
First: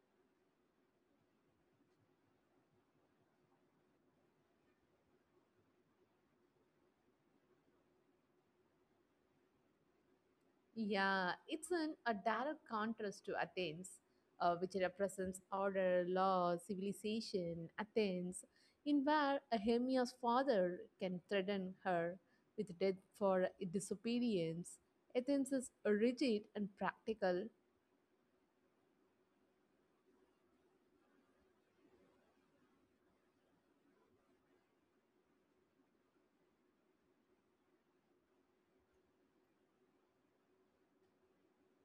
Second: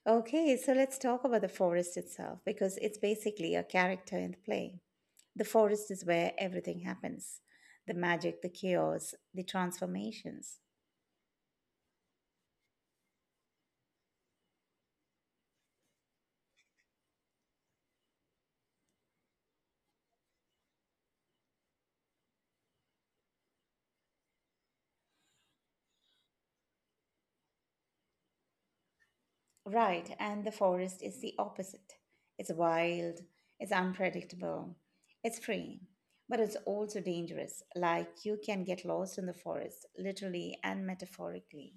Speaker 1: Okay, so let's talk about the forest itself because it's basically a character in the play. The forest is where everything happens: the magic, the chaos, the transformations.
Speaker 2: Yeah, it's an, a direct contrast to Athens, uh, which represents order, law, civilization. Athens, in where a Hermia's father can threaten her with death for disobedience. Athens is rigid and practical.
Speaker 1: Right, and the forest is the opposite. It's wild, it's unpredictable, it's free, but it's also dangerous. Like you can get lost in the forest, literally and metaphorically.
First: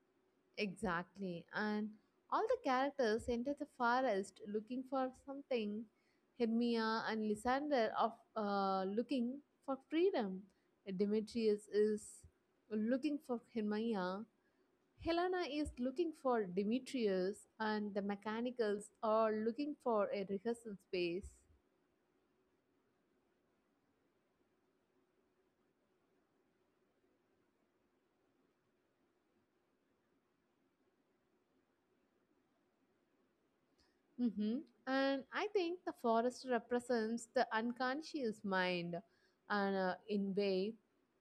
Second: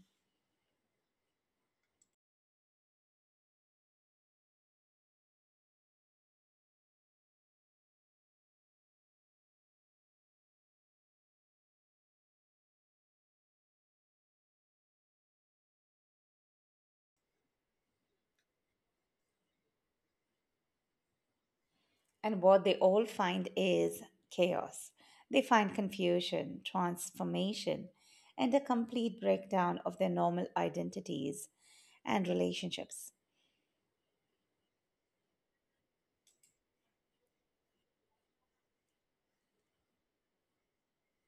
Speaker 2: Exactly. And all the characters enter the forest looking for something. Hermia and Lysander are uh, looking for freedom. Demetrius is looking for Hermia. Helena is looking for Demetrius. And the mechanicals are looking for a rehearsal space.
Speaker 1: And what they all find is chaos. They find confusion, transformation, and a complete breakdown of their normal identities and relationships.
Speaker 2: Hmm. And I think the forest represents the unconscious mind, and uh, in way,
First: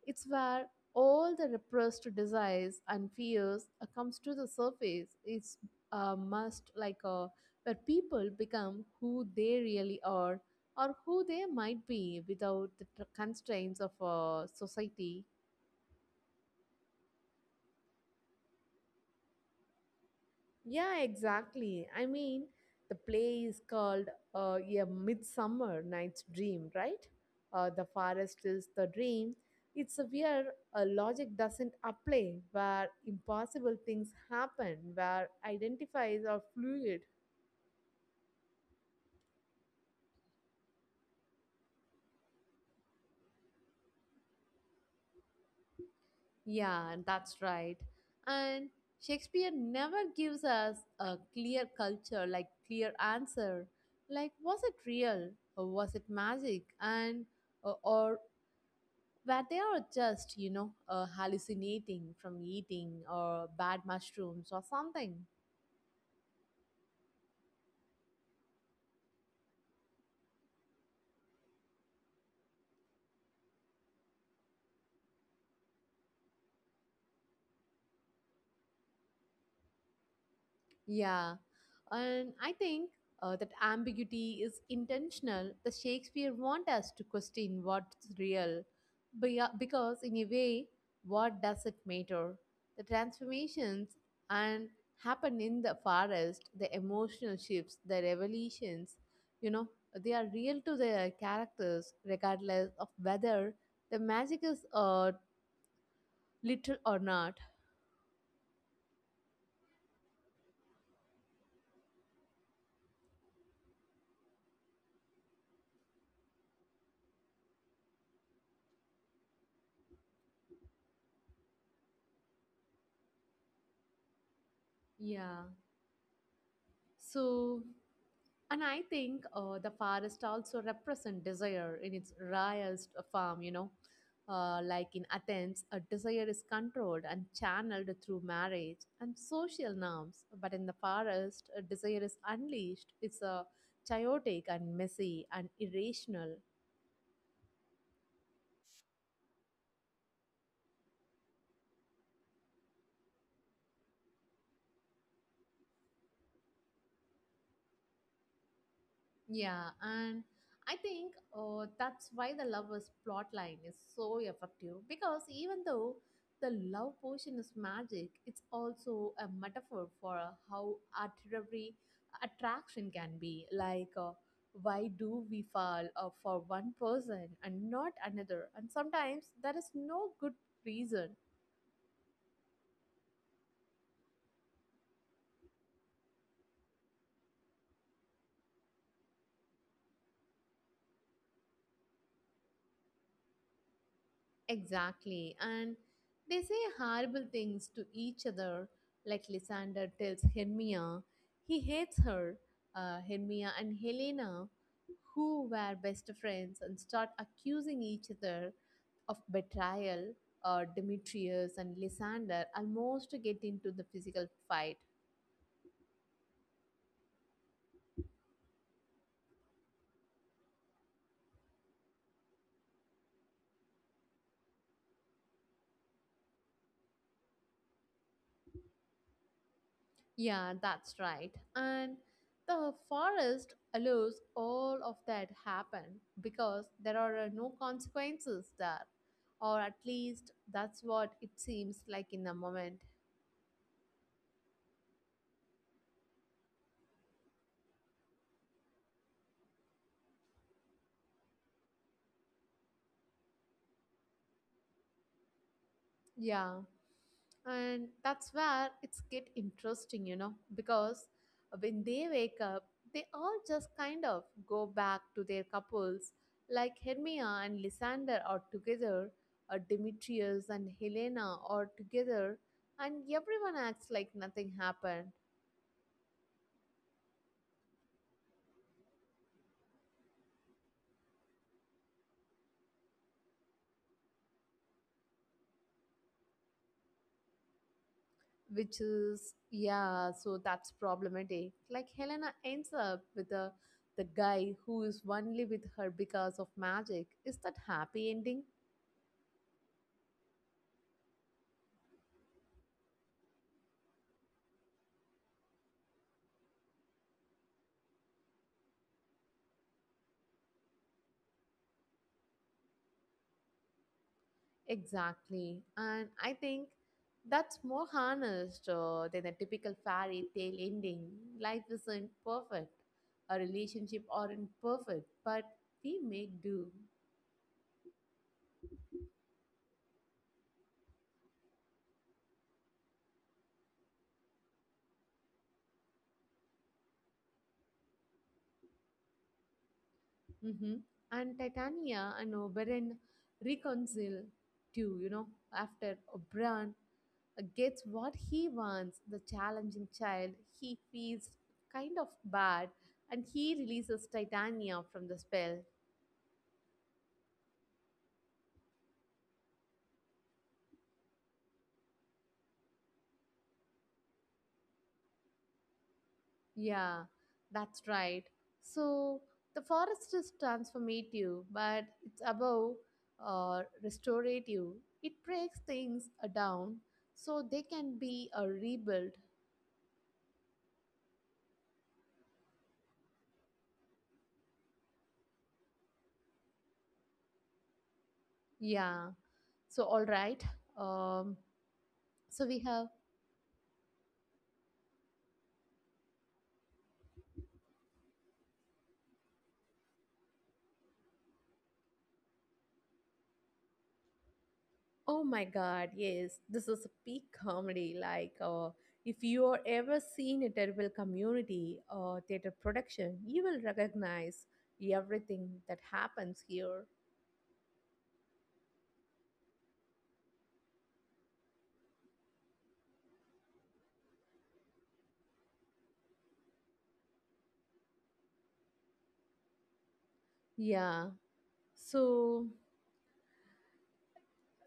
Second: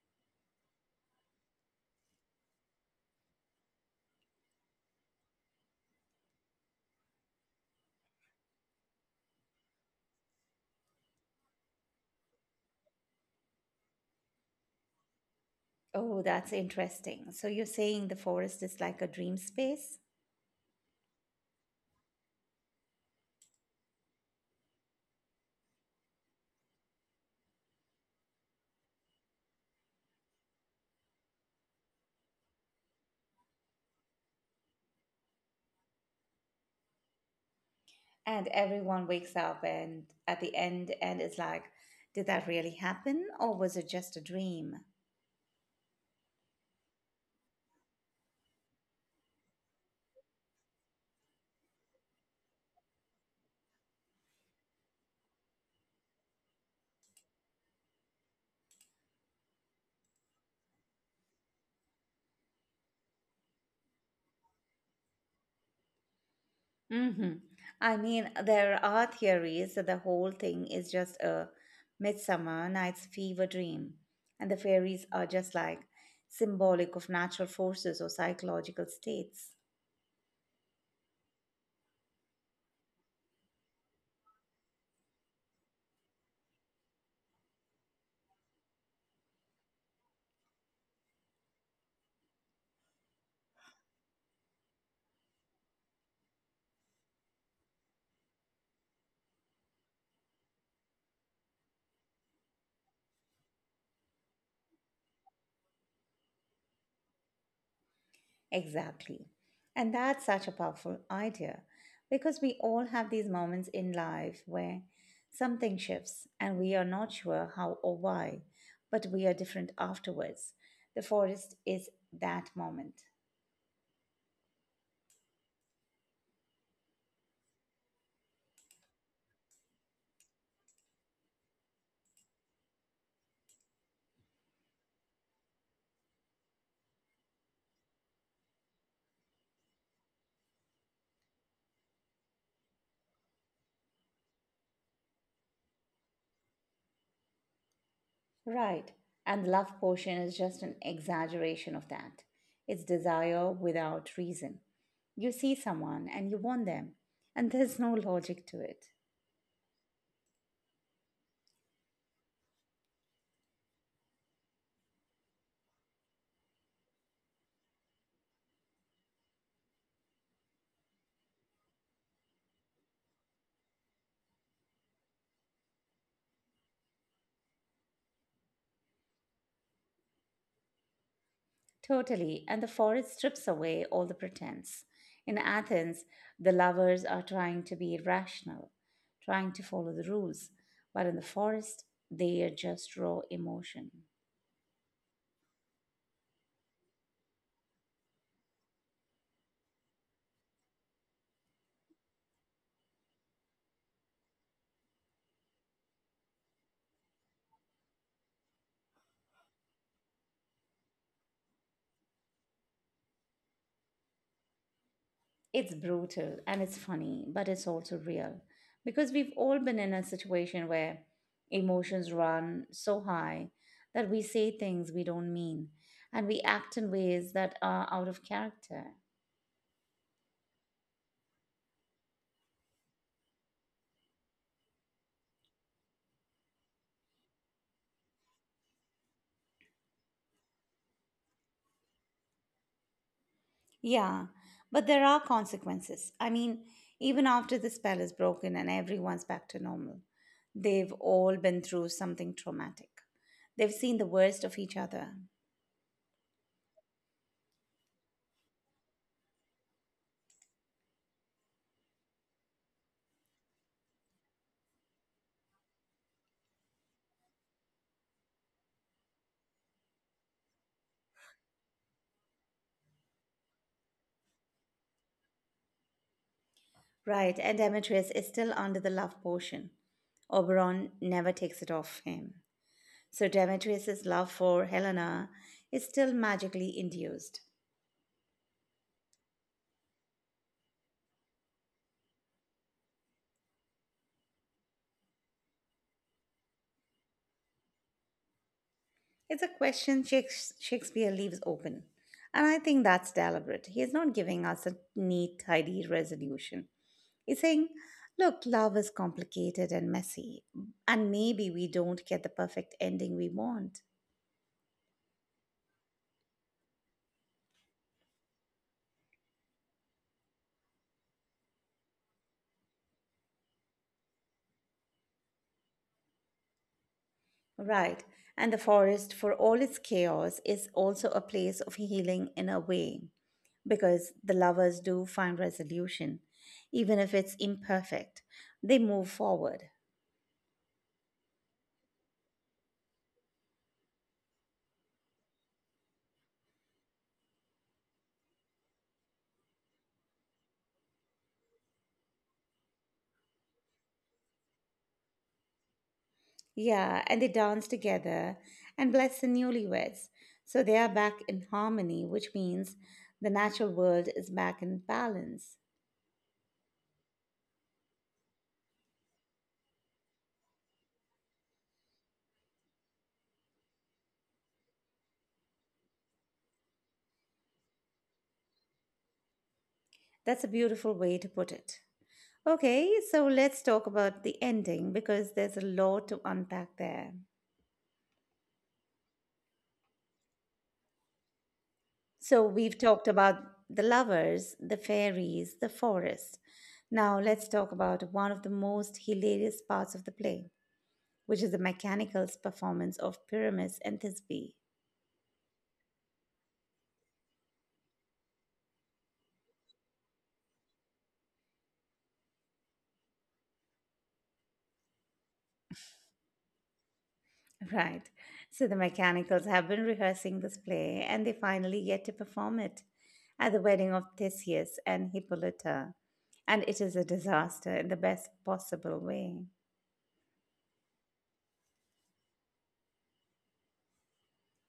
Speaker 2: it's where all the repressed desires and fears uh, comes to the surface. It's uh must like uh, where people become who they really are or who they might be without the tr- constraints of uh, society.
Speaker 1: Oh, that's interesting. So you're saying the forest is like a dream space?
Speaker 2: Yeah, exactly. I mean, the play is called uh, A Midsummer Night's Dream, right? Uh, the forest is the dream. It's where uh, logic doesn't apply, where impossible things happen, where identifies are fluid.
Speaker 1: And everyone wakes up and at the end and is like, did that really happen or was it just a dream?
Speaker 2: Yeah, that's right. And Shakespeare never gives us a clear culture, like clear answer. Like, was it real? Or was it magic? And or, or where they are just, you know, uh, hallucinating from eating or bad mushrooms or something.
Speaker 1: hmm I mean, there are theories that the whole thing is just a midsummer night's fever dream and the fairies are just like symbolic of natural forces or psychological states.
Speaker 2: Yeah, and I think uh, that ambiguity is intentional. The Shakespeare want us to question what's real, be- because in a way, what does it matter? The transformations and happen in the forest, the emotional shifts, the revelations. You know, they are real to their characters, regardless of whether the magic is uh, literal or not.
Speaker 1: Exactly. And that's such a powerful idea because we all have these moments in life where something shifts and we are not sure how or why, but we are different afterwards. The forest is that moment.
Speaker 2: Yeah. So, and I think uh, the forest also represent desire in its rawest form, you know. Uh, like in Athens, a desire is controlled and channeled through marriage and social norms. But in the forest, a desire is unleashed. It's a chaotic and messy and irrational.
Speaker 1: Right. And the love portion is just an exaggeration of that. It's desire without reason. You see someone and you want them, and there's no logic to it.
Speaker 2: Yeah, and I think uh, that's why the lover's plot line is so effective because even though the love potion is magic, it's also a metaphor for uh, how arbitrary attraction can be. Like, uh, why do we fall uh, for one person and not another? And sometimes there is no good reason.
Speaker 1: Totally, and the forest strips away all the pretense. In Athens, the lovers are trying to be rational, trying to follow the rules, but in the forest, they are just raw emotion.
Speaker 2: Exactly. And they say horrible things to each other, like Lysander tells Hermia he hates her. Uh, Hermia and Helena, who were best friends, and start accusing each other of betrayal. Uh, Demetrius and Lysander almost get into the physical fight.
Speaker 1: It's brutal and it's funny, but it's also real because we've all been in a situation where emotions run so high that we say things we don't mean and we act in ways that are out of character.
Speaker 2: Yeah, that's right. And the forest allows all of that happen because there are uh, no consequences there. Or at least that's what it seems like in the moment.
Speaker 1: Yeah, but there are consequences. I mean, even after the spell is broken and everyone's back to normal, they've all been through something traumatic. They've seen the worst of each other.
Speaker 2: Yeah. And that's where it's get interesting, you know, because when they wake up, they all just kind of go back to their couples, like Hermia and Lysander are together, or Demetrius and Helena are together, and everyone acts like nothing happened,
Speaker 1: Right, and Demetrius is still under the love potion. Oberon never takes it off him. So Demetrius's love for Helena is still magically induced.
Speaker 2: which is yeah, so that's problematic. Like Helena ends up with a the guy who is only with her because of magic. Is that happy ending?
Speaker 1: It's a question Shakes- Shakespeare leaves open. And I think that's deliberate. He is not giving us a neat, tidy resolution. He's saying, look, love is complicated and messy, and maybe we don't get the perfect ending we want.
Speaker 2: Exactly. And I think that's more honest uh, than the typical fairy tale ending. Life isn't perfect. A relationship aren't perfect, but we make do.
Speaker 1: Right. And the forest, for all its chaos, is also a place of healing in a way, because the lovers do find resolution, even if it's imperfect. They move forward.
Speaker 2: Hmm. And Titania and Oberon reconcile too, you know, after Oberon gets what he wants, the challenging child, he feels kind of bad and he releases Titania from the spell.
Speaker 1: Yeah, and they dance together and bless the newlyweds. So they are back in harmony, which means the natural world is back in balance.
Speaker 2: Yeah, that's right. So the forest is transformative, but it's above uh, restorative. It breaks things uh, down so they can be uh, rebuilt.
Speaker 1: That's a beautiful way to put it. Okay, so let's talk about the ending because there's a lot to unpack there.
Speaker 2: Yeah. So all right. Um,
Speaker 1: So
Speaker 2: so we
Speaker 1: we've
Speaker 2: have.
Speaker 1: talked about the lovers, the fairies, the forest. Now let's talk about one of the most hilarious parts of the play, which is the mechanical's performance of Pyramus and Thisbe.
Speaker 2: Oh my God! Yes, this is a peak comedy. Like, uh, if you are ever seen a terrible community or theater production, you will recognize everything that happens here.
Speaker 1: Right. So the mechanicals have been rehearsing this play and they finally get to perform it at the wedding of Theseus and Hippolyta. And it is a disaster in the best possible way.
Speaker 2: Yeah. So,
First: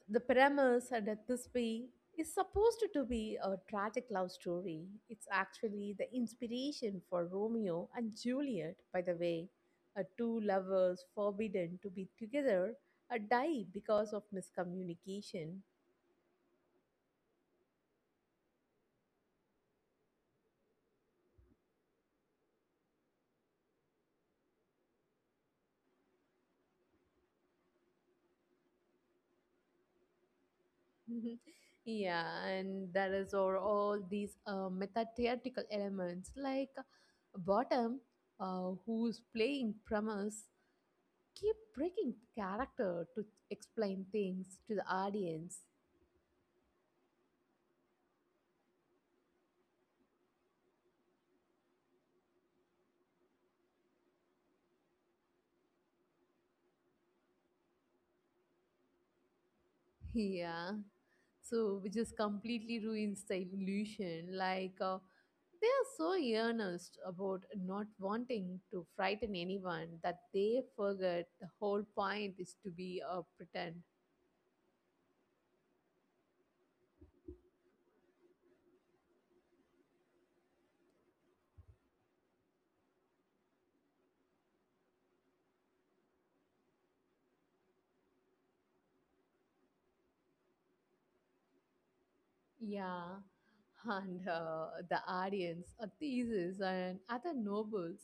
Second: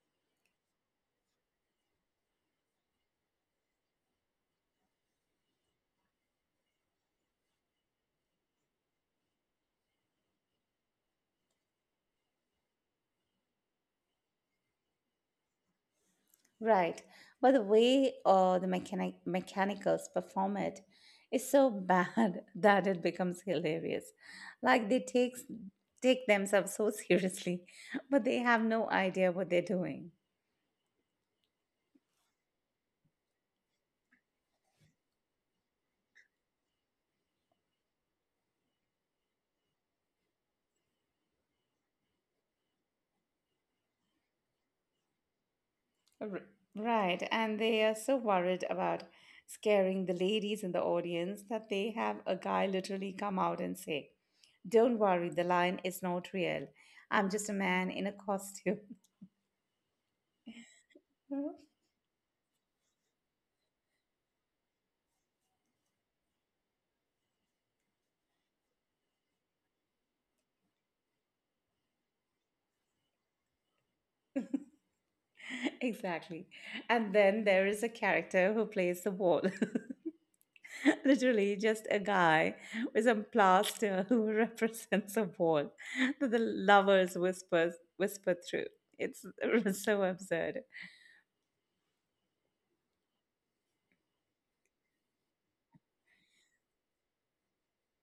Speaker 2: the premise and Death This Way is supposed to be a tragic love story. It's actually the inspiration for Romeo and Juliet, by the way. Uh, two lovers forbidden to be together uh, die because of miscommunication.
Speaker 1: Right. But the way uh, the mechanic- mechanicals perform it is so bad that it becomes hilarious. Like they takes, take themselves so seriously, but they have no idea what they're doing.
Speaker 2: yeah, and there is or all these uh, meta theatrical elements like uh, Bottom, uh, who's playing Pramas keep breaking character to explain things to the audience.
Speaker 1: R- Right, and they are so worried about scaring the ladies in the audience that they have a guy literally come out and say, don't worry, the lion is not real. I'm just a man in a costume.
Speaker 2: Yeah. So, which just completely ruins the illusion. Like, uh, they are so earnest about not wanting to frighten anyone that they forget the whole point is to be a pretend.
Speaker 1: Exactly. And then there is a character who plays the wall. Literally, just a guy with some plaster who represents a wall that the lovers whispers whisper through. It's so absurd.
Speaker 2: Yeah, and uh, the Aryans, uh, Theses, and other nobles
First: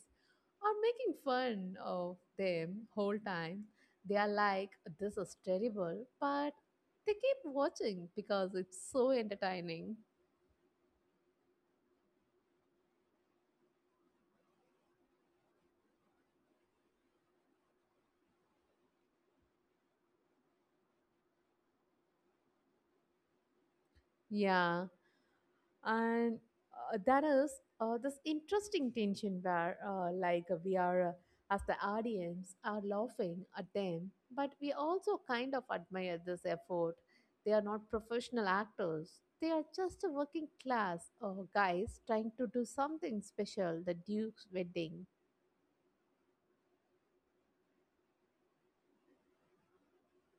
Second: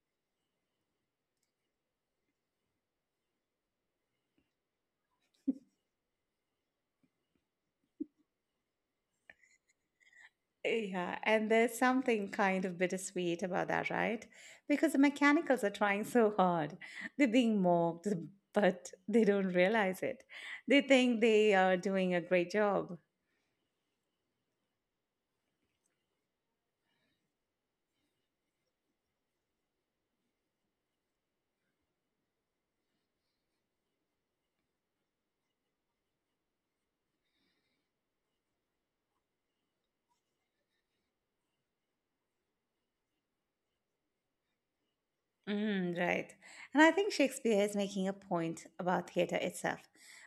Speaker 2: are making fun of them whole time. They are like, "This is terrible," but they keep watching because it's so entertaining.
Speaker 1: Yeah, and there's something kind of bittersweet about that, right? Because the mechanicals are trying so hard. They're being mocked, but they don't realize it. They think they are doing a great job.
Speaker 2: Yeah, and uh, that is uh, this interesting tension where uh, like uh, we are uh, as the audience are laughing at them, but we also kind of admire this effort. They are not professional actors, they are just a working class uh, guys trying to do something special the duke's wedding.
Speaker 1: Mm, right. And I think Shakespeare is making a point about theatre itself.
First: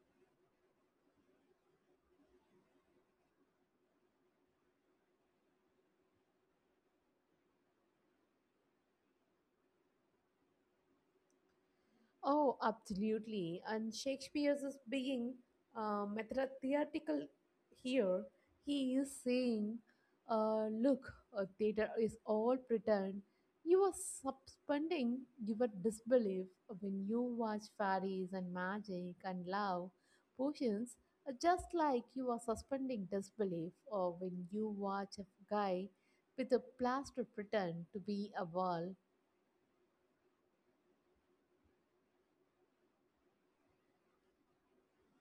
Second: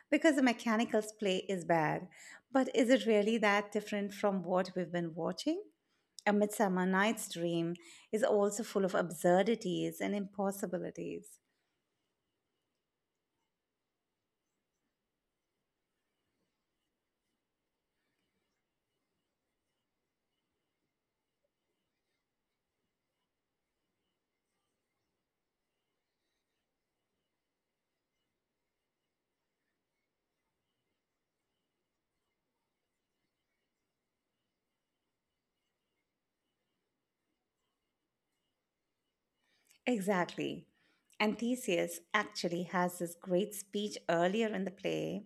Speaker 1: Because the mechanicals play is bad, but is it really that different from what we've been watching? A Midsummer Night's Dream is also full of absurdities and impossibilities.
Speaker 2: Oh, absolutely. And Shakespeare's is being uh, method- theatrical here. He is saying, uh, look, uh, theater is all pretend. You are suspending your disbelief when you watch fairies and magic and love potions, uh, just like you are suspending disbelief or when you watch a guy with a plaster pretend to be a wall.
Speaker 1: Exactly. And Theseus actually has this great speech earlier in the play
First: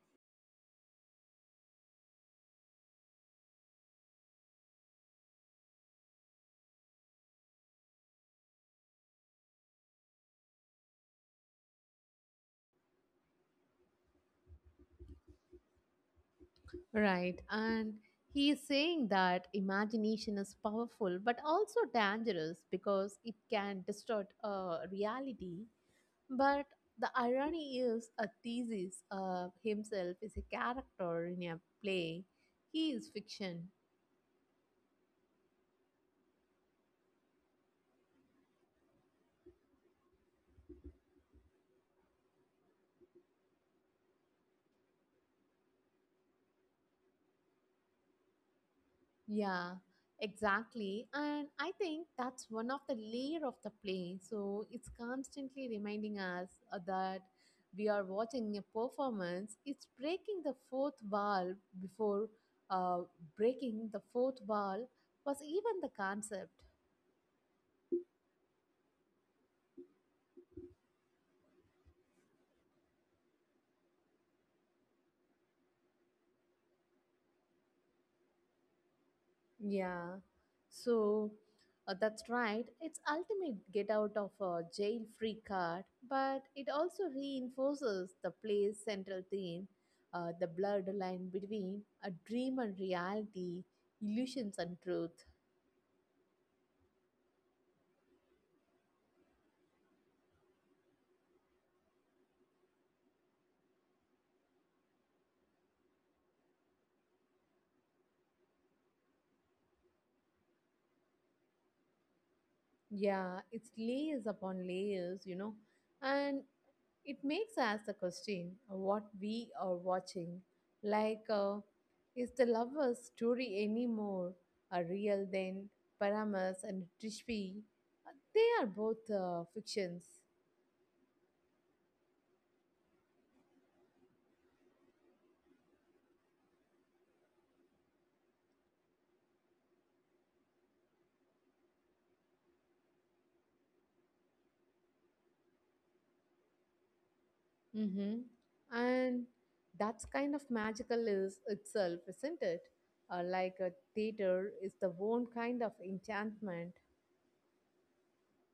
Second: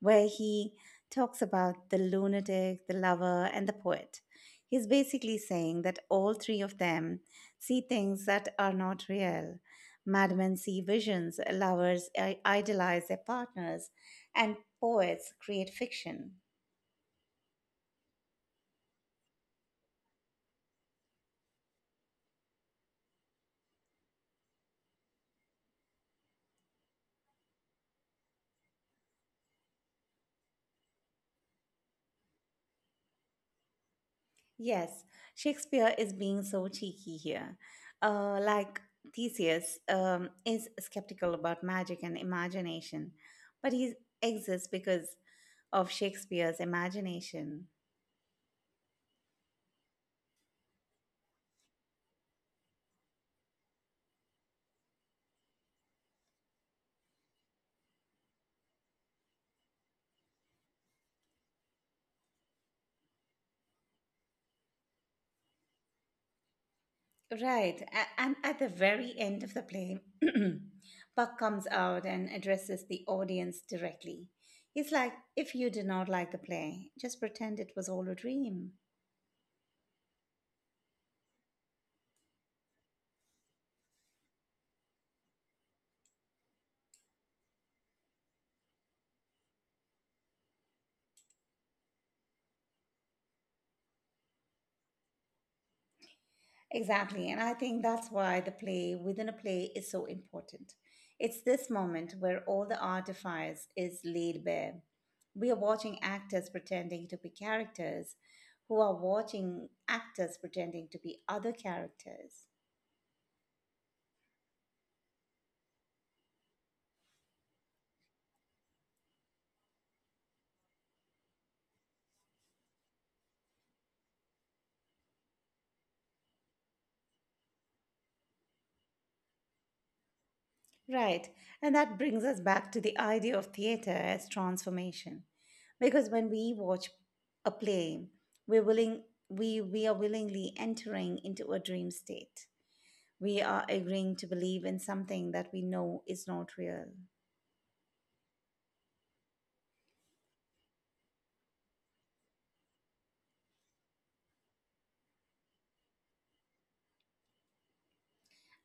Speaker 1: where he talks about the lunatic, the lover, and the poet. He's basically saying that all three of them see things that are not real. Madmen see visions, lovers i- idolize their partners, and poets create fiction.
Speaker 2: Right. And he is saying that imagination is powerful but also dangerous because it can distort uh, reality. But the irony is, a thesis uh, himself is a character in a play. He is fiction.
Speaker 1: Yes, Shakespeare is being so cheeky here. Uh, like Theseus um, is skeptical about magic and imagination, but he exists because of Shakespeare's imagination.
Speaker 2: Yeah, exactly. And I think that's one of the layer of the play. So it's constantly reminding us uh, that we are watching a performance. It's breaking the fourth wall before uh, breaking the fourth wall was even the concept.
Speaker 1: Right, a- and at the very end of the play, Puck comes out and addresses the audience directly. He's like, if you do not like the play, just pretend it was all a dream.
Speaker 2: Yeah, so uh, that's right. It's ultimate get out of a jail free card, but it also reinforces the play's central theme, uh, the blurred line between a dream and reality, illusions and truth.
Speaker 1: Exactly. And I think that's why the play within a play is so important. It's this moment where all the artifice is laid bare. We are watching actors pretending to be characters who are watching actors pretending to be other characters.
Speaker 2: Yeah, it's layers upon layers, you know, and it makes us the question uh, what we are watching. Like, uh, is the lover's story any more uh, real than Paramas and Trishpi? Uh, They are both uh, fictions.
Speaker 1: Right. And that brings us back to the idea of theater as transformation. Because when we watch a play, we're willing we we are willingly entering into a dream state. We are agreeing to believe in something that we know is not real.
Speaker 2: Hmm. And that's kind of magical is itself, isn't it? Uh, like a theater is the own kind of enchantment.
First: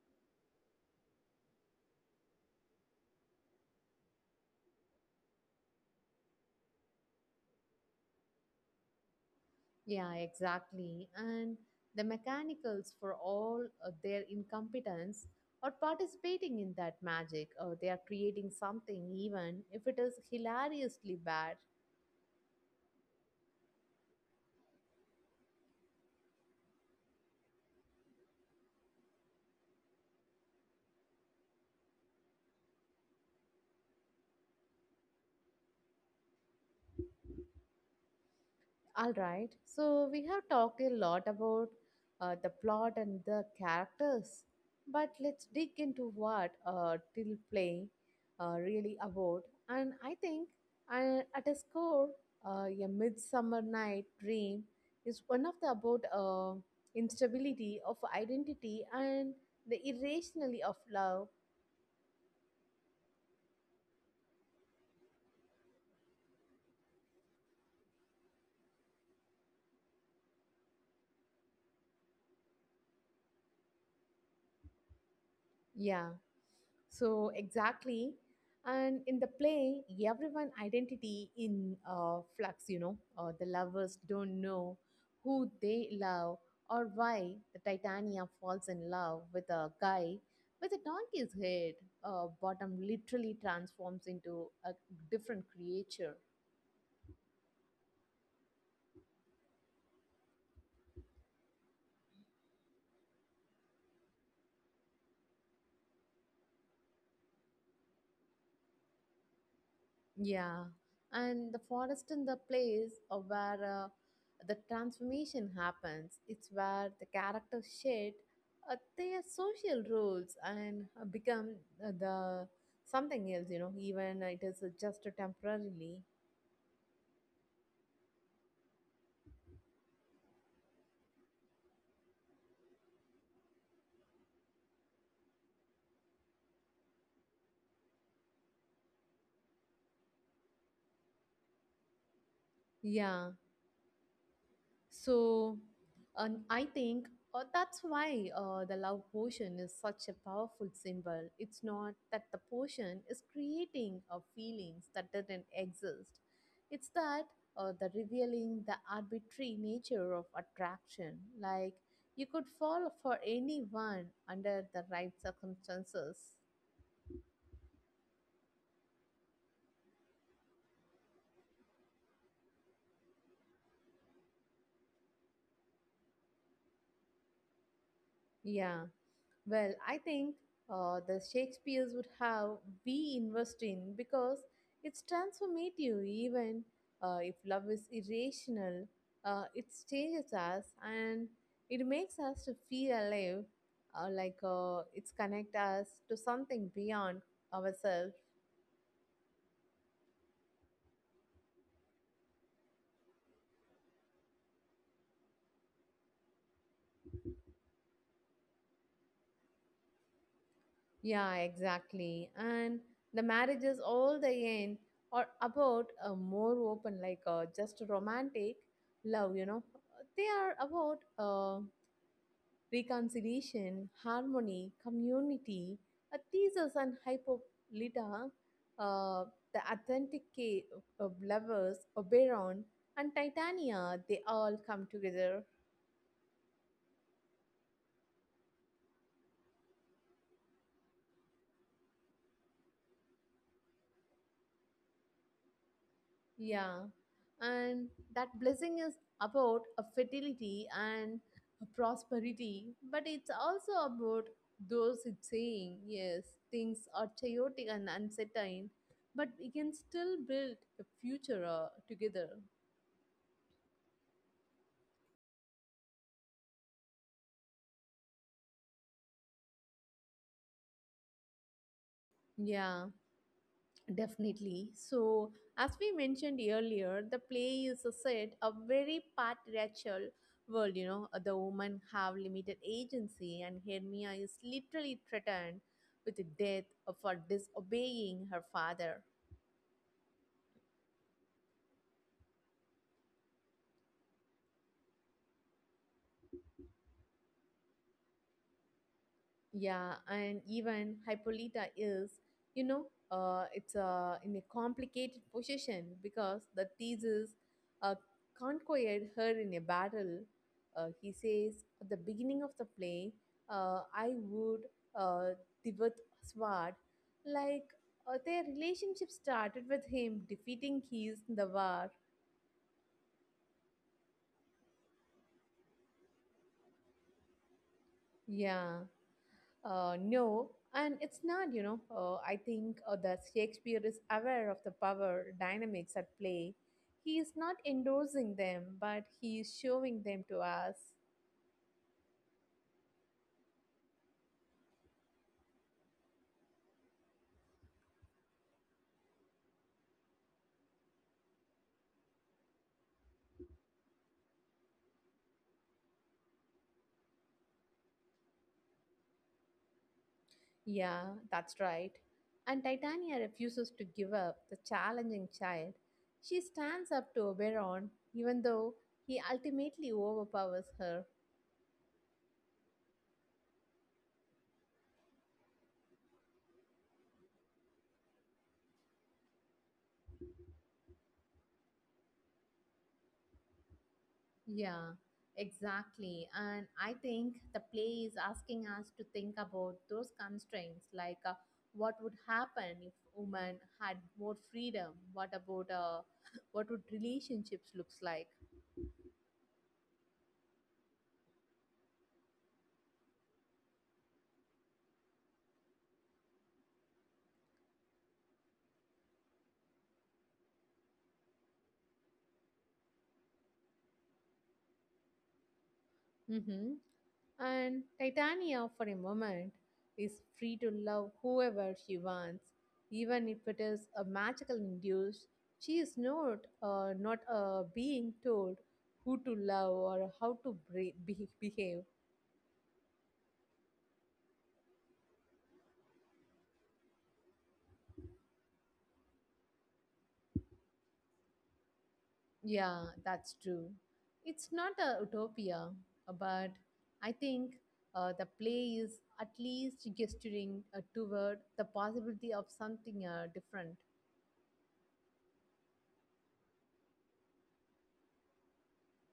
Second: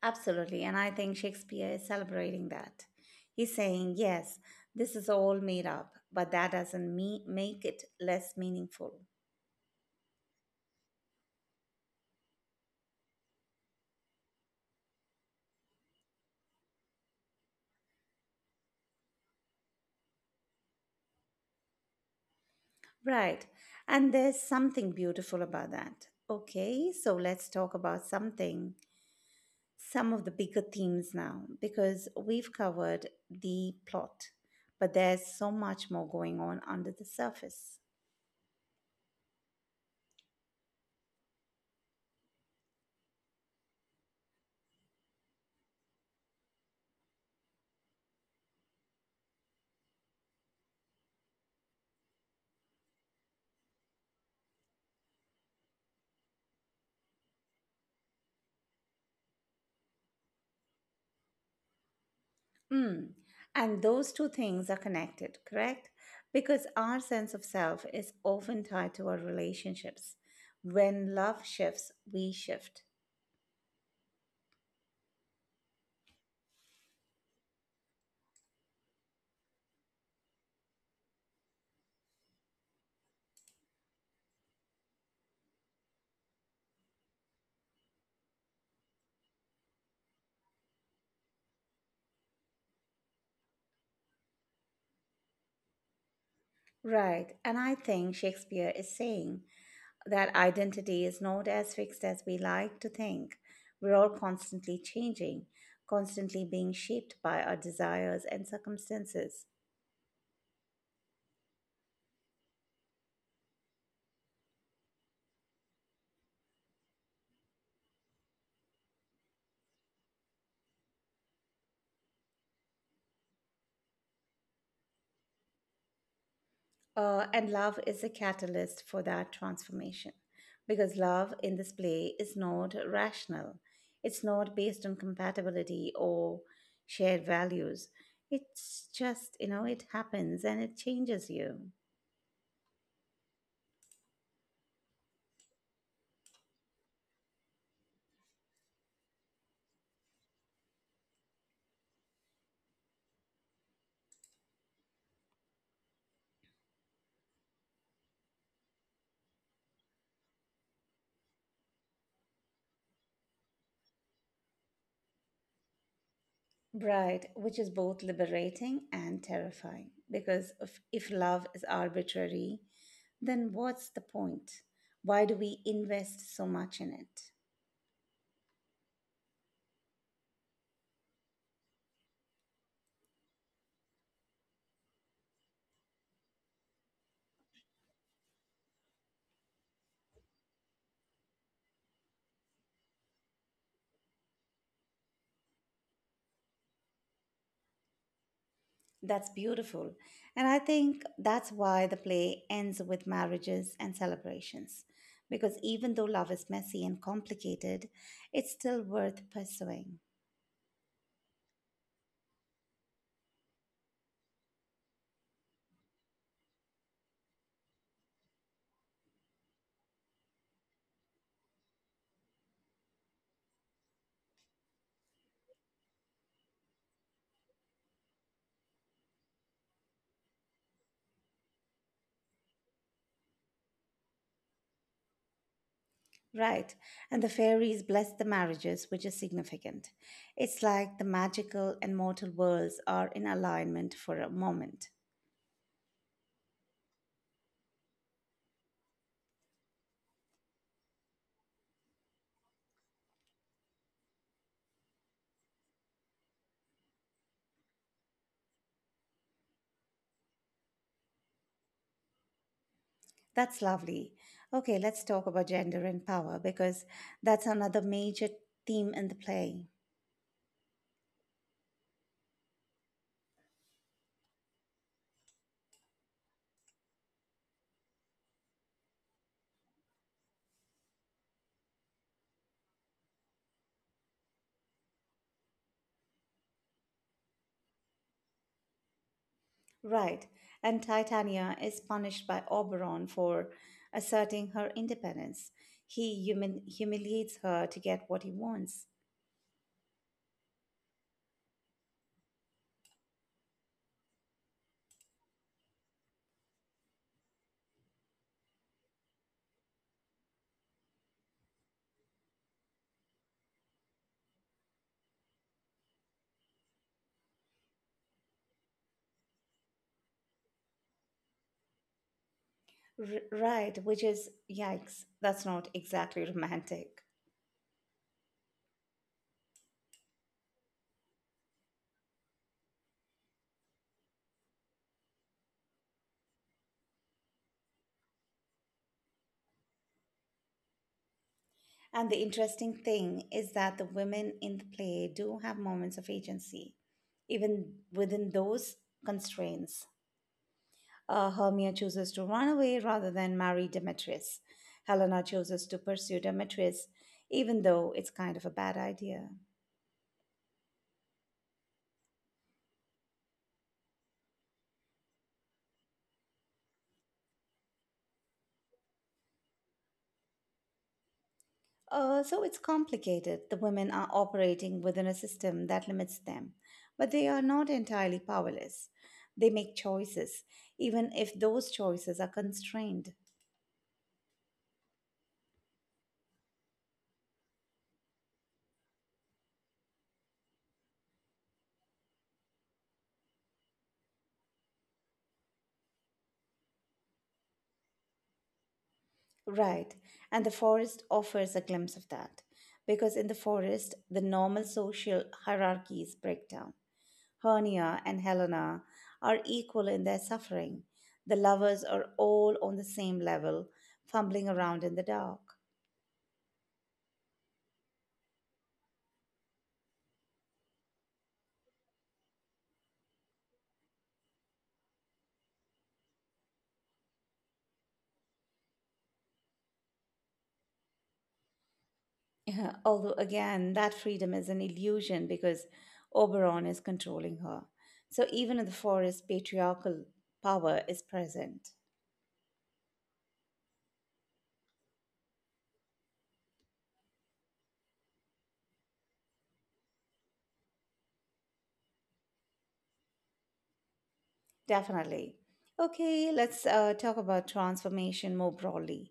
Speaker 1: Absolutely, and I think Shakespeare is celebrating that. He's saying, yes, this is all made up, but that doesn't me- make it less meaningful.
Speaker 2: Yeah, exactly. And the mechanicals, for all of their incompetence, are participating in that magic, or they are creating something, even if it is hilariously bad.
Speaker 1: Right, and there's something beautiful about that. Okay, so let's talk about something, some of the bigger themes now, because we've covered the plot, but there's so much more going on under the surface.
Speaker 2: All right. So we have talked a lot about uh, the plot and the characters, but let's dig into what uh, Till Play uh, really about. And I think uh, at a score, uh, a Midsummer Night Dream is one of the about uh, instability of identity and the irrationality of love.
Speaker 1: Mm. And those two things are connected, correct? Because our sense of self is often tied to our relationships. When love shifts, we shift.
Speaker 2: Yeah, so exactly, and in the play, everyone identity in uh, flux. You know, uh, the lovers don't know who they love or why the Titania falls in love with a guy with a donkey's head. Uh, bottom literally transforms into a different creature.
Speaker 1: Right. And I think Shakespeare is saying that identity is not as fixed as we like to think. We're all constantly changing, constantly being shaped by our desires and circumstances.
Speaker 2: Yeah, and the forest in the place of where uh, the transformation happens. It's where the character shed uh, their social roles and uh, become uh, the something else. You know, even it is uh, just temporarily.
Speaker 1: Uh, and love is a catalyst for that transformation because love in this play is not rational. It's not based on compatibility or shared values. It's just, you know, it happens and it changes you.
Speaker 2: Yeah. So um, I think uh, that's why uh, the love potion is such a powerful symbol. It's not that the potion is creating uh, feelings that didn't exist, it's that uh, the revealing the arbitrary nature of attraction. Like you could fall for anyone under the right circumstances.
Speaker 1: Right, which is both liberating and terrifying because if, if love is arbitrary, then what's the point? Why do we invest so much in it?
Speaker 2: Yeah. Well, I think uh, the Shakespeare's would have we invest in because it's transformative, even uh, if love is irrational, uh, it changes us and it makes us to feel alive, uh, like uh, it's connect us to something beyond ourselves.
Speaker 1: That's beautiful. And I think that's why the play ends with marriages and celebrations. Because even though love is messy and complicated, it's still worth pursuing.
Speaker 2: Yeah, exactly. And the marriages all the end are about a more open, like uh, just romantic love. You know, they are about. Uh, reconciliation, harmony, community, a thesis and Hippolyta, uh, the authentic ca- of lovers, Oberon, and Titania, they all come together.
Speaker 1: Right. And the fairies bless the marriages, which is significant. It's like the magical and mortal worlds are in alignment for a moment.
Speaker 2: Yeah. And that blessing is about a fertility and a prosperity, but it's also about those it's saying, yes, things are chaotic and uncertain, but we can still build a future uh, together.
Speaker 1: That's lovely. Okay, let's talk about gender and power because that's another major theme in the play.
Speaker 2: Yeah. Definitely. So, as we mentioned earlier, the play is a set a very patriarchal world. You know, the women have limited agency, and Hermia is literally threatened with death for disobeying her father.
Speaker 1: Right, and Titania is punished by Oberon for asserting her independence. He human humiliates her to get what he wants.
Speaker 2: Yeah, and even Hippolyta is, you know, uh, it's uh, in a complicated position because the thesis uh, conquered her in a battle. Uh, he says at the beginning of the play, uh, I would uh, Divat Swad, like uh, their relationship started with him defeating his in the war.
Speaker 1: R- right, which is yikes, that's not exactly romantic.
Speaker 2: Yeah. Uh, no, and it's not, you know. Uh, I think uh, that Shakespeare is aware of the power dynamics at play. He is not endorsing them, but he is showing them to us.
Speaker 1: And the interesting thing is that the women in the play do have moments of agency, even within those constraints. Uh, Hermia chooses to run away rather than marry Demetrius. Helena chooses to pursue Demetrius, even though it's kind of a bad idea.
Speaker 2: Yeah, that's right. And Titania refuses to give up the challenging child. She stands up to Oberon, even though he ultimately overpowers her.
Speaker 1: Uh, so it's complicated. The women are operating within a system that limits them, but they are not entirely powerless. They make choices, even if those choices are constrained.
Speaker 2: Yeah, exactly. And I think the play is asking us to think about those constraints like uh, what would happen if women had more freedom? What about uh, what would relationships looks like?
Speaker 1: Right, and the forest offers a glimpse of that, because in the forest, the normal social hierarchies break down. Hernia and Helena are equal in their suffering. The lovers are all on the same level, fumbling around in the dark.
Speaker 2: Hmm. And Titania, for a moment, is free to love whoever she wants, even if it is a magical induced. She is not uh, not uh, being told who to love or how to bre- be- behave.
Speaker 1: Although, again, that freedom is an illusion because Oberon is controlling her. So, even in the forest, patriarchal power is present.
Speaker 2: Yeah, that's true. It's not a utopia, uh, but I think uh, the play is at least gesturing uh, toward the possibility of something uh, different.
Speaker 1: Definitely. Okay, let's uh, talk about transformation more broadly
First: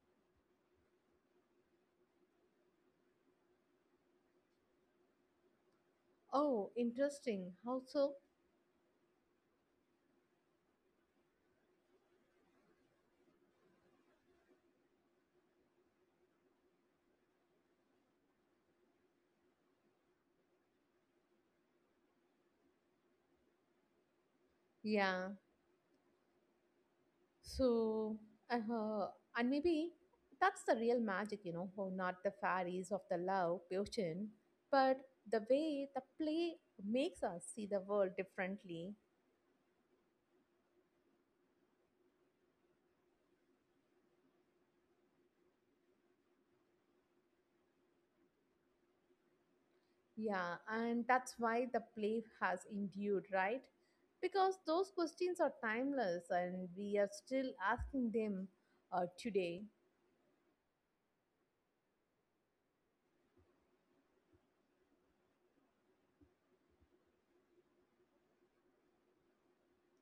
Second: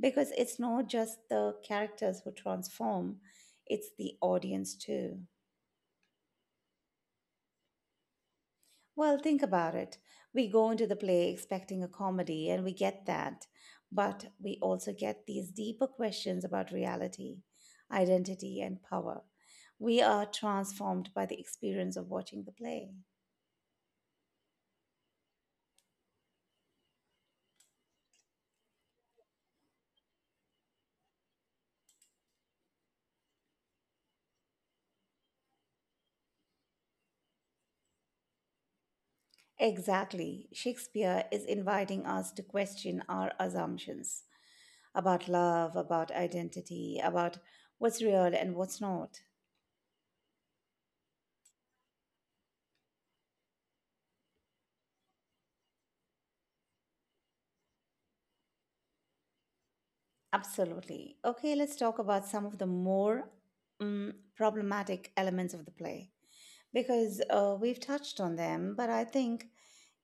Speaker 1: because it's not just the characters who transform, it's the audience too.
Speaker 2: Oh, interesting. How so?
Speaker 1: Well, think about it. We go into the play expecting a comedy, and we get that. But we also get these deeper questions about reality, identity, and power. We are transformed by the experience of watching the play.
Speaker 2: Yeah. So, uh, and maybe that's the real magic, you know, oh, not the fairies of the love potion, but the way the play makes us see the world differently.
Speaker 1: Exactly. Shakespeare is inviting us to question our assumptions about love, about identity, about what's real and what's not.
Speaker 2: Yeah, and that's why the play has endured, right? Because those questions are timeless and we are still asking them uh, today.
Speaker 1: Absolutely. Okay, let's talk about some of the more mm, problematic elements of the play, because uh, we've touched on them, but I think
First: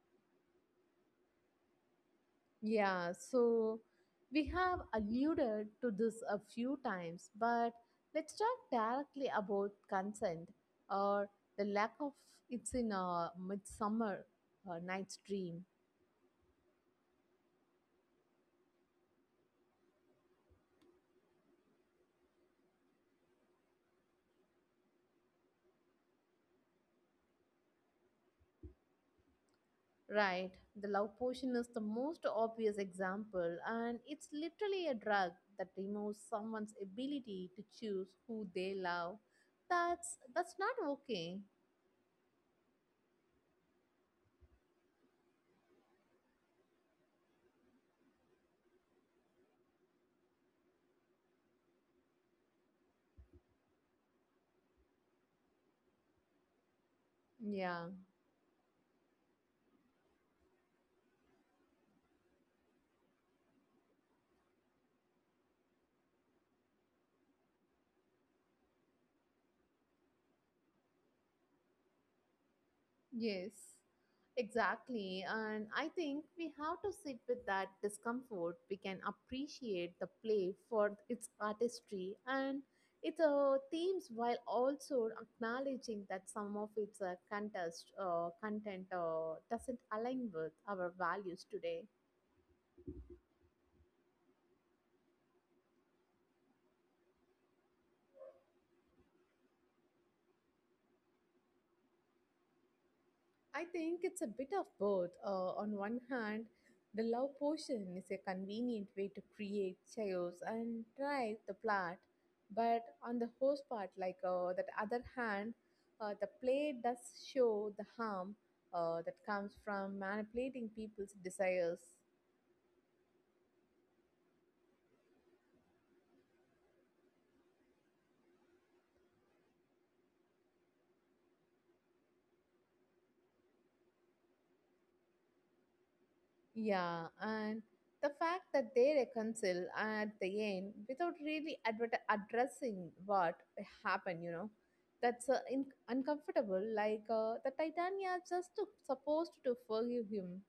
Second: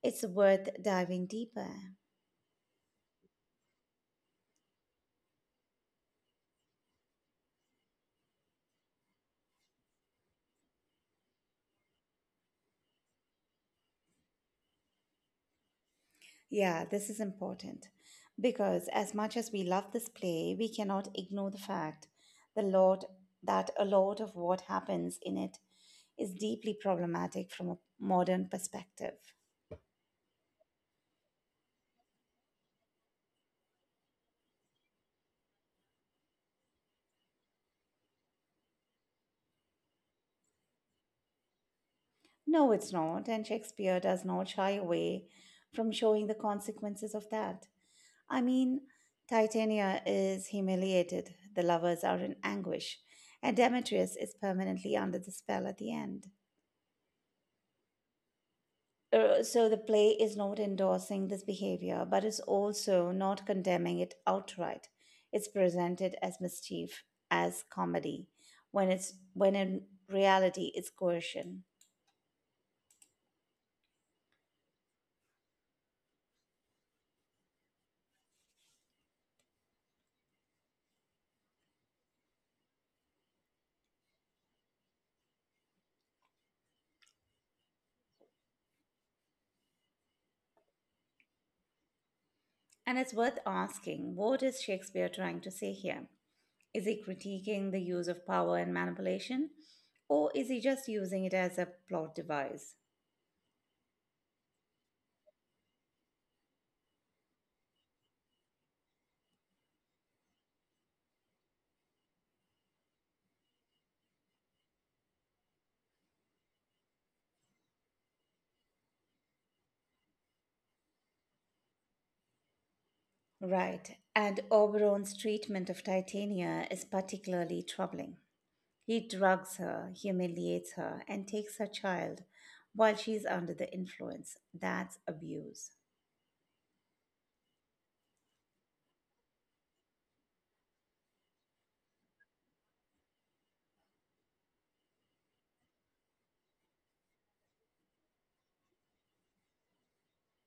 Speaker 1: it's worth diving deeper.
Speaker 2: Yeah, so we have alluded to this a few times, but let's talk directly about consent or the lack of it's in a midsummer uh, night's dream.
Speaker 1: Yeah, this is important because as much as we love this play, we cannot ignore the fact the lot that a lot of what happens in it is deeply problematic from a modern perspective.
Speaker 2: Right. The love potion is the most obvious example, and it's literally a drug that removes someone's ability to choose who they love. That's that's not okay.
Speaker 1: No, it's not, and Shakespeare does not shy away from showing the consequences of that. I mean, Titania is humiliated, the lovers are in anguish, and Demetrius is permanently under the spell at the end.
Speaker 2: Yeah.
Speaker 1: Uh, So the play is not endorsing this behavior, but is also not condemning it outright. It's presented as mischief, as comedy, when it's when in reality it's coercion.
Speaker 2: Yes, exactly. And I think we have to sit with that discomfort. We can appreciate the play for its artistry and its uh, themes while also acknowledging that some of its uh, contest, uh, content uh, doesn't align with our values today.
Speaker 1: And it's worth asking, what is Shakespeare trying to say here? Is he critiquing the use of power and manipulation? Or is he just using it as a plot device?
Speaker 2: I think it's a bit of both. Uh, on one hand, the love potion is a convenient way to create chaos and drive the plot, but on the host part, like uh, that other hand, uh, the play does show the harm uh, that comes from manipulating people's desires.
Speaker 1: Right, and Oberon's treatment of Titania is particularly troubling. He drugs her, humiliates her, and takes her child while she's under the influence. That's abuse.
Speaker 2: Yeah, and the fact that they reconcile at the end without really adver- addressing what happened, you know, that's uh, in- uncomfortable. Like uh, the Titania just to- supposed to forgive him.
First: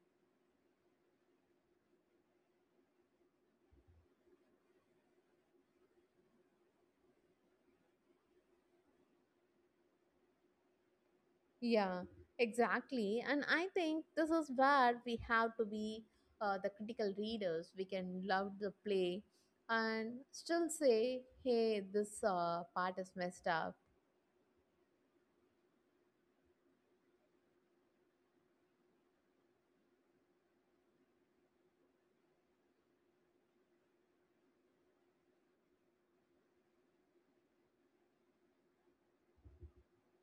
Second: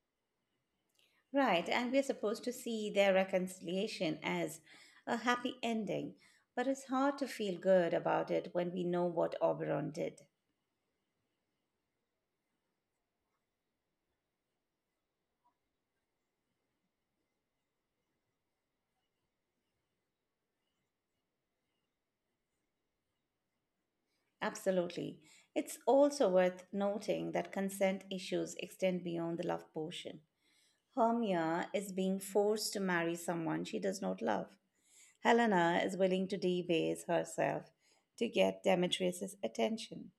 Speaker 1: Right, and we're supposed to see their reconciliation as a happy ending, but it's hard to feel good about it when we know what Oberon did.
Speaker 2: Yeah, exactly. And I think this is where we have to be uh, the critical readers. We can love the play and still say, hey, this uh, part is messed up.
Speaker 1: Absolutely. It's also worth noting that consent issues extend beyond the love portion. Hermia is being forced to marry someone she does not love. Helena is willing to debase herself to get Demetrius's attention.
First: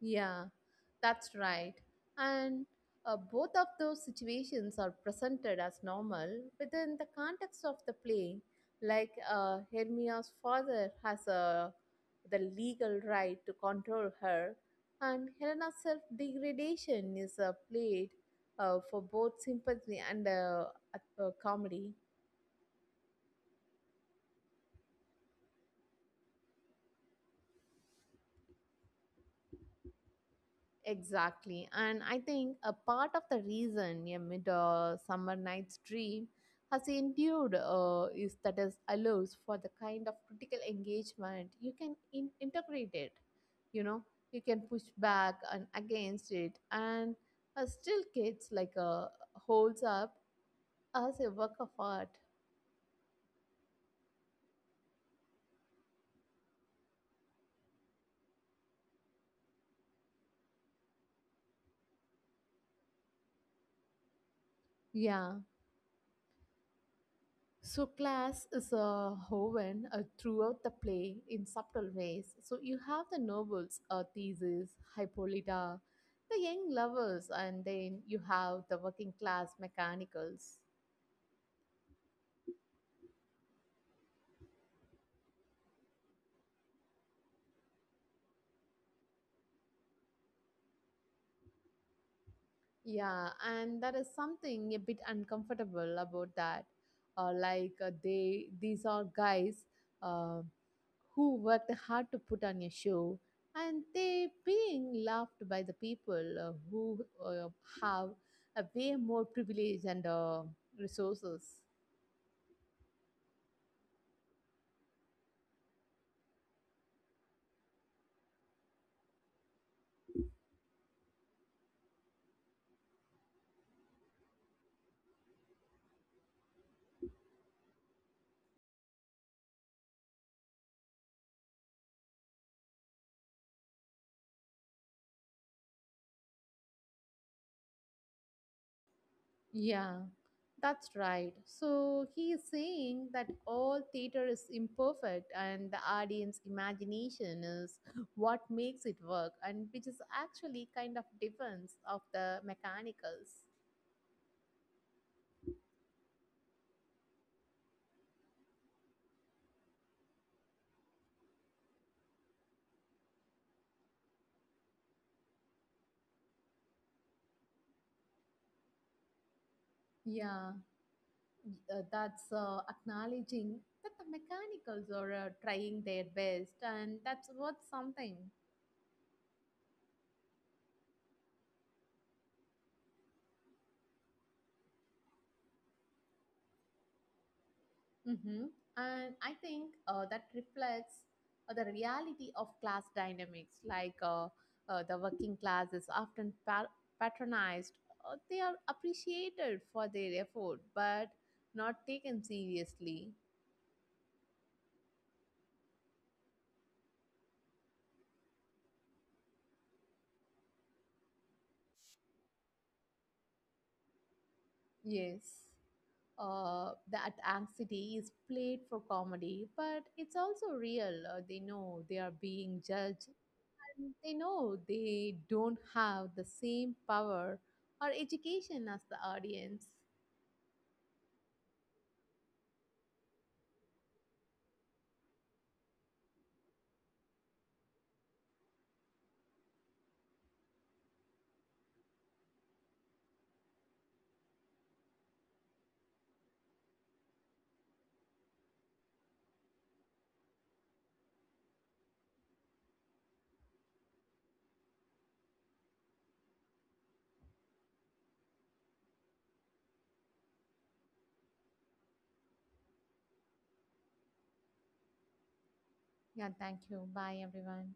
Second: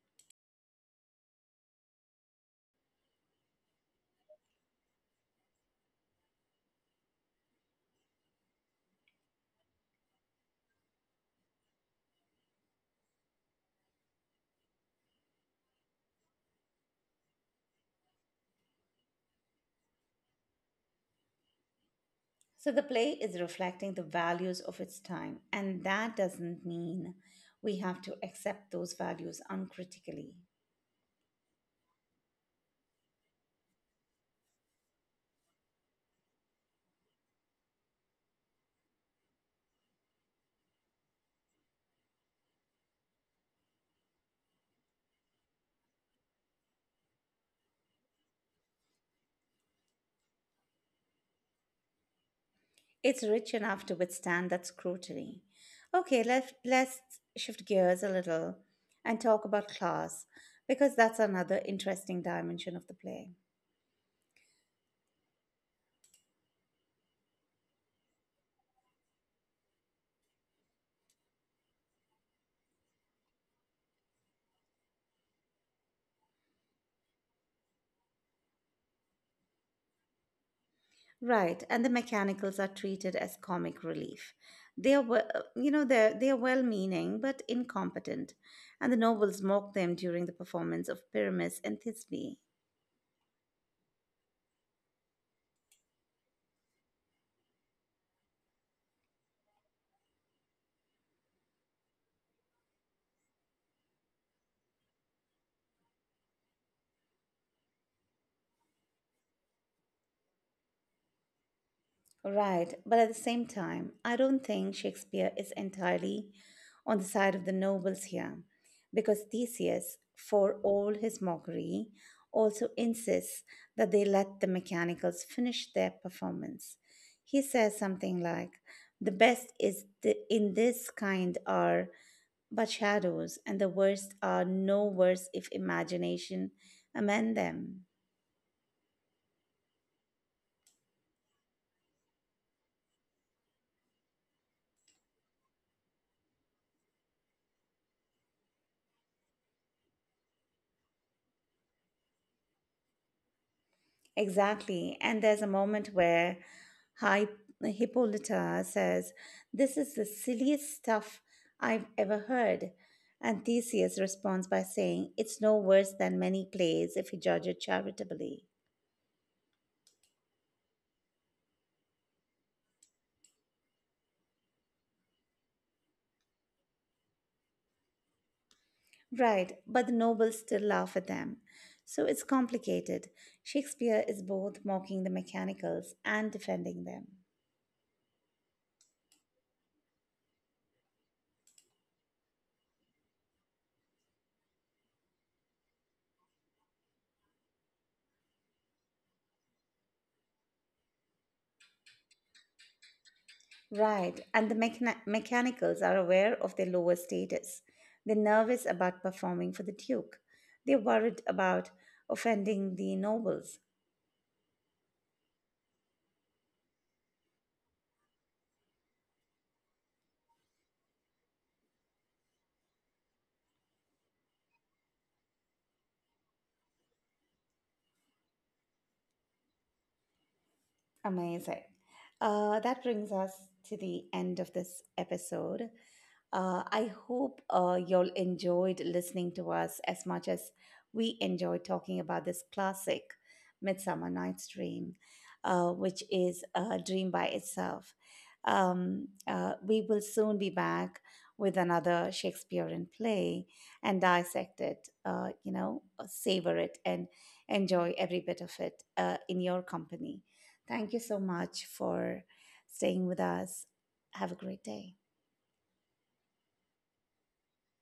Speaker 2: Yeah, that's right. And uh, both of those situations are presented as normal within the context of the play. Like uh, Hermia's father has uh, the legal right to control her, and Helena's self degradation is uh, played uh, for both sympathy and uh, uh, comedy.
Speaker 1: So the play is reflecting the values of its time, and that doesn't mean we have to accept those values uncritically.
Speaker 2: Exactly. And I think a part of the reason a mid uh, summer night's dream has endured uh, is that it allows for the kind of critical engagement you can in- integrate it. You know, you can push back and against it, and uh, still, kids like uh, holds up as a work of art.
Speaker 1: It's rich enough to withstand that scrutiny. Okay, let, let's shift gears a little and talk about class, because that's another interesting dimension of the play.
Speaker 2: Yeah. So class is uh, woven uh, throughout the play in subtle ways. So you have the nobles, uh, Theseus, Hippolyta, the young lovers, and then you have the working class mechanicals.
Speaker 1: Right, and the mechanicals are treated as comic relief. They are, we- uh, you know, they're, they are well-meaning but incompetent, and the nobles mock them during the performance of Pyramus and Thisbe.
Speaker 2: Yeah, and there is something a bit uncomfortable about that. Uh, like uh, they, these are guys. um who worked hard to put on a show and they being laughed by the people uh, who uh, have a way more privilege and uh, resources.
Speaker 1: Right, but at the same time, I don't think Shakespeare is entirely on the side of the nobles here, because Theseus, for all his mockery, also insists that they let the mechanicals finish their performance. He says something like, "The best is the, in this kind are but shadows, and the worst are no worse if imagination amend them."
Speaker 2: Yeah, that's right. So he is saying that all theater is imperfect and the audience imagination is what makes it work, and which is actually kind of defense of the mechanicals.
Speaker 1: Exactly. And there's a moment where Hi- Hippolyta says, "This is the silliest stuff I've ever heard." And Theseus responds by saying, "It's no worse than many plays if you judge it charitably."
Speaker 2: Yeah. Uh, that's uh, acknowledging that the mechanicals are uh, trying their best and that's worth something.
Speaker 1: Right, but the nobles still laugh at them. So it's complicated. Shakespeare is both mocking the mechanicals and defending them.
Speaker 2: Hmm. And I think uh, that reflects uh, the reality of class dynamics like uh, uh, the working class is often pa- patronized. Uh, they are appreciated for their effort but not taken seriously.
Speaker 1: Right, and the mechani- mechanicals are aware of their lower status. They're nervous about performing for the Duke. They're worried about offending the nobles.
Speaker 2: Yes. Uh, that anxiety is played for comedy, but it's also real. Uh, they know they are being judged, and they know they don't have the same power or education as the audience.
Speaker 1: Amazing. Uh, that brings us to the end of this episode. Uh, I hope uh, y'all enjoyed listening to us as much as we enjoyed talking about this classic Midsummer Night's Dream, uh, which is a dream by itself. Um, uh, we will soon be back with another Shakespearean play and dissect it, uh, you know, uh, savor it and enjoy every bit of it uh, in your company. Thank you so much for staying with us. Have a great day.
Speaker 2: Yeah, thank you. Bye, everyone.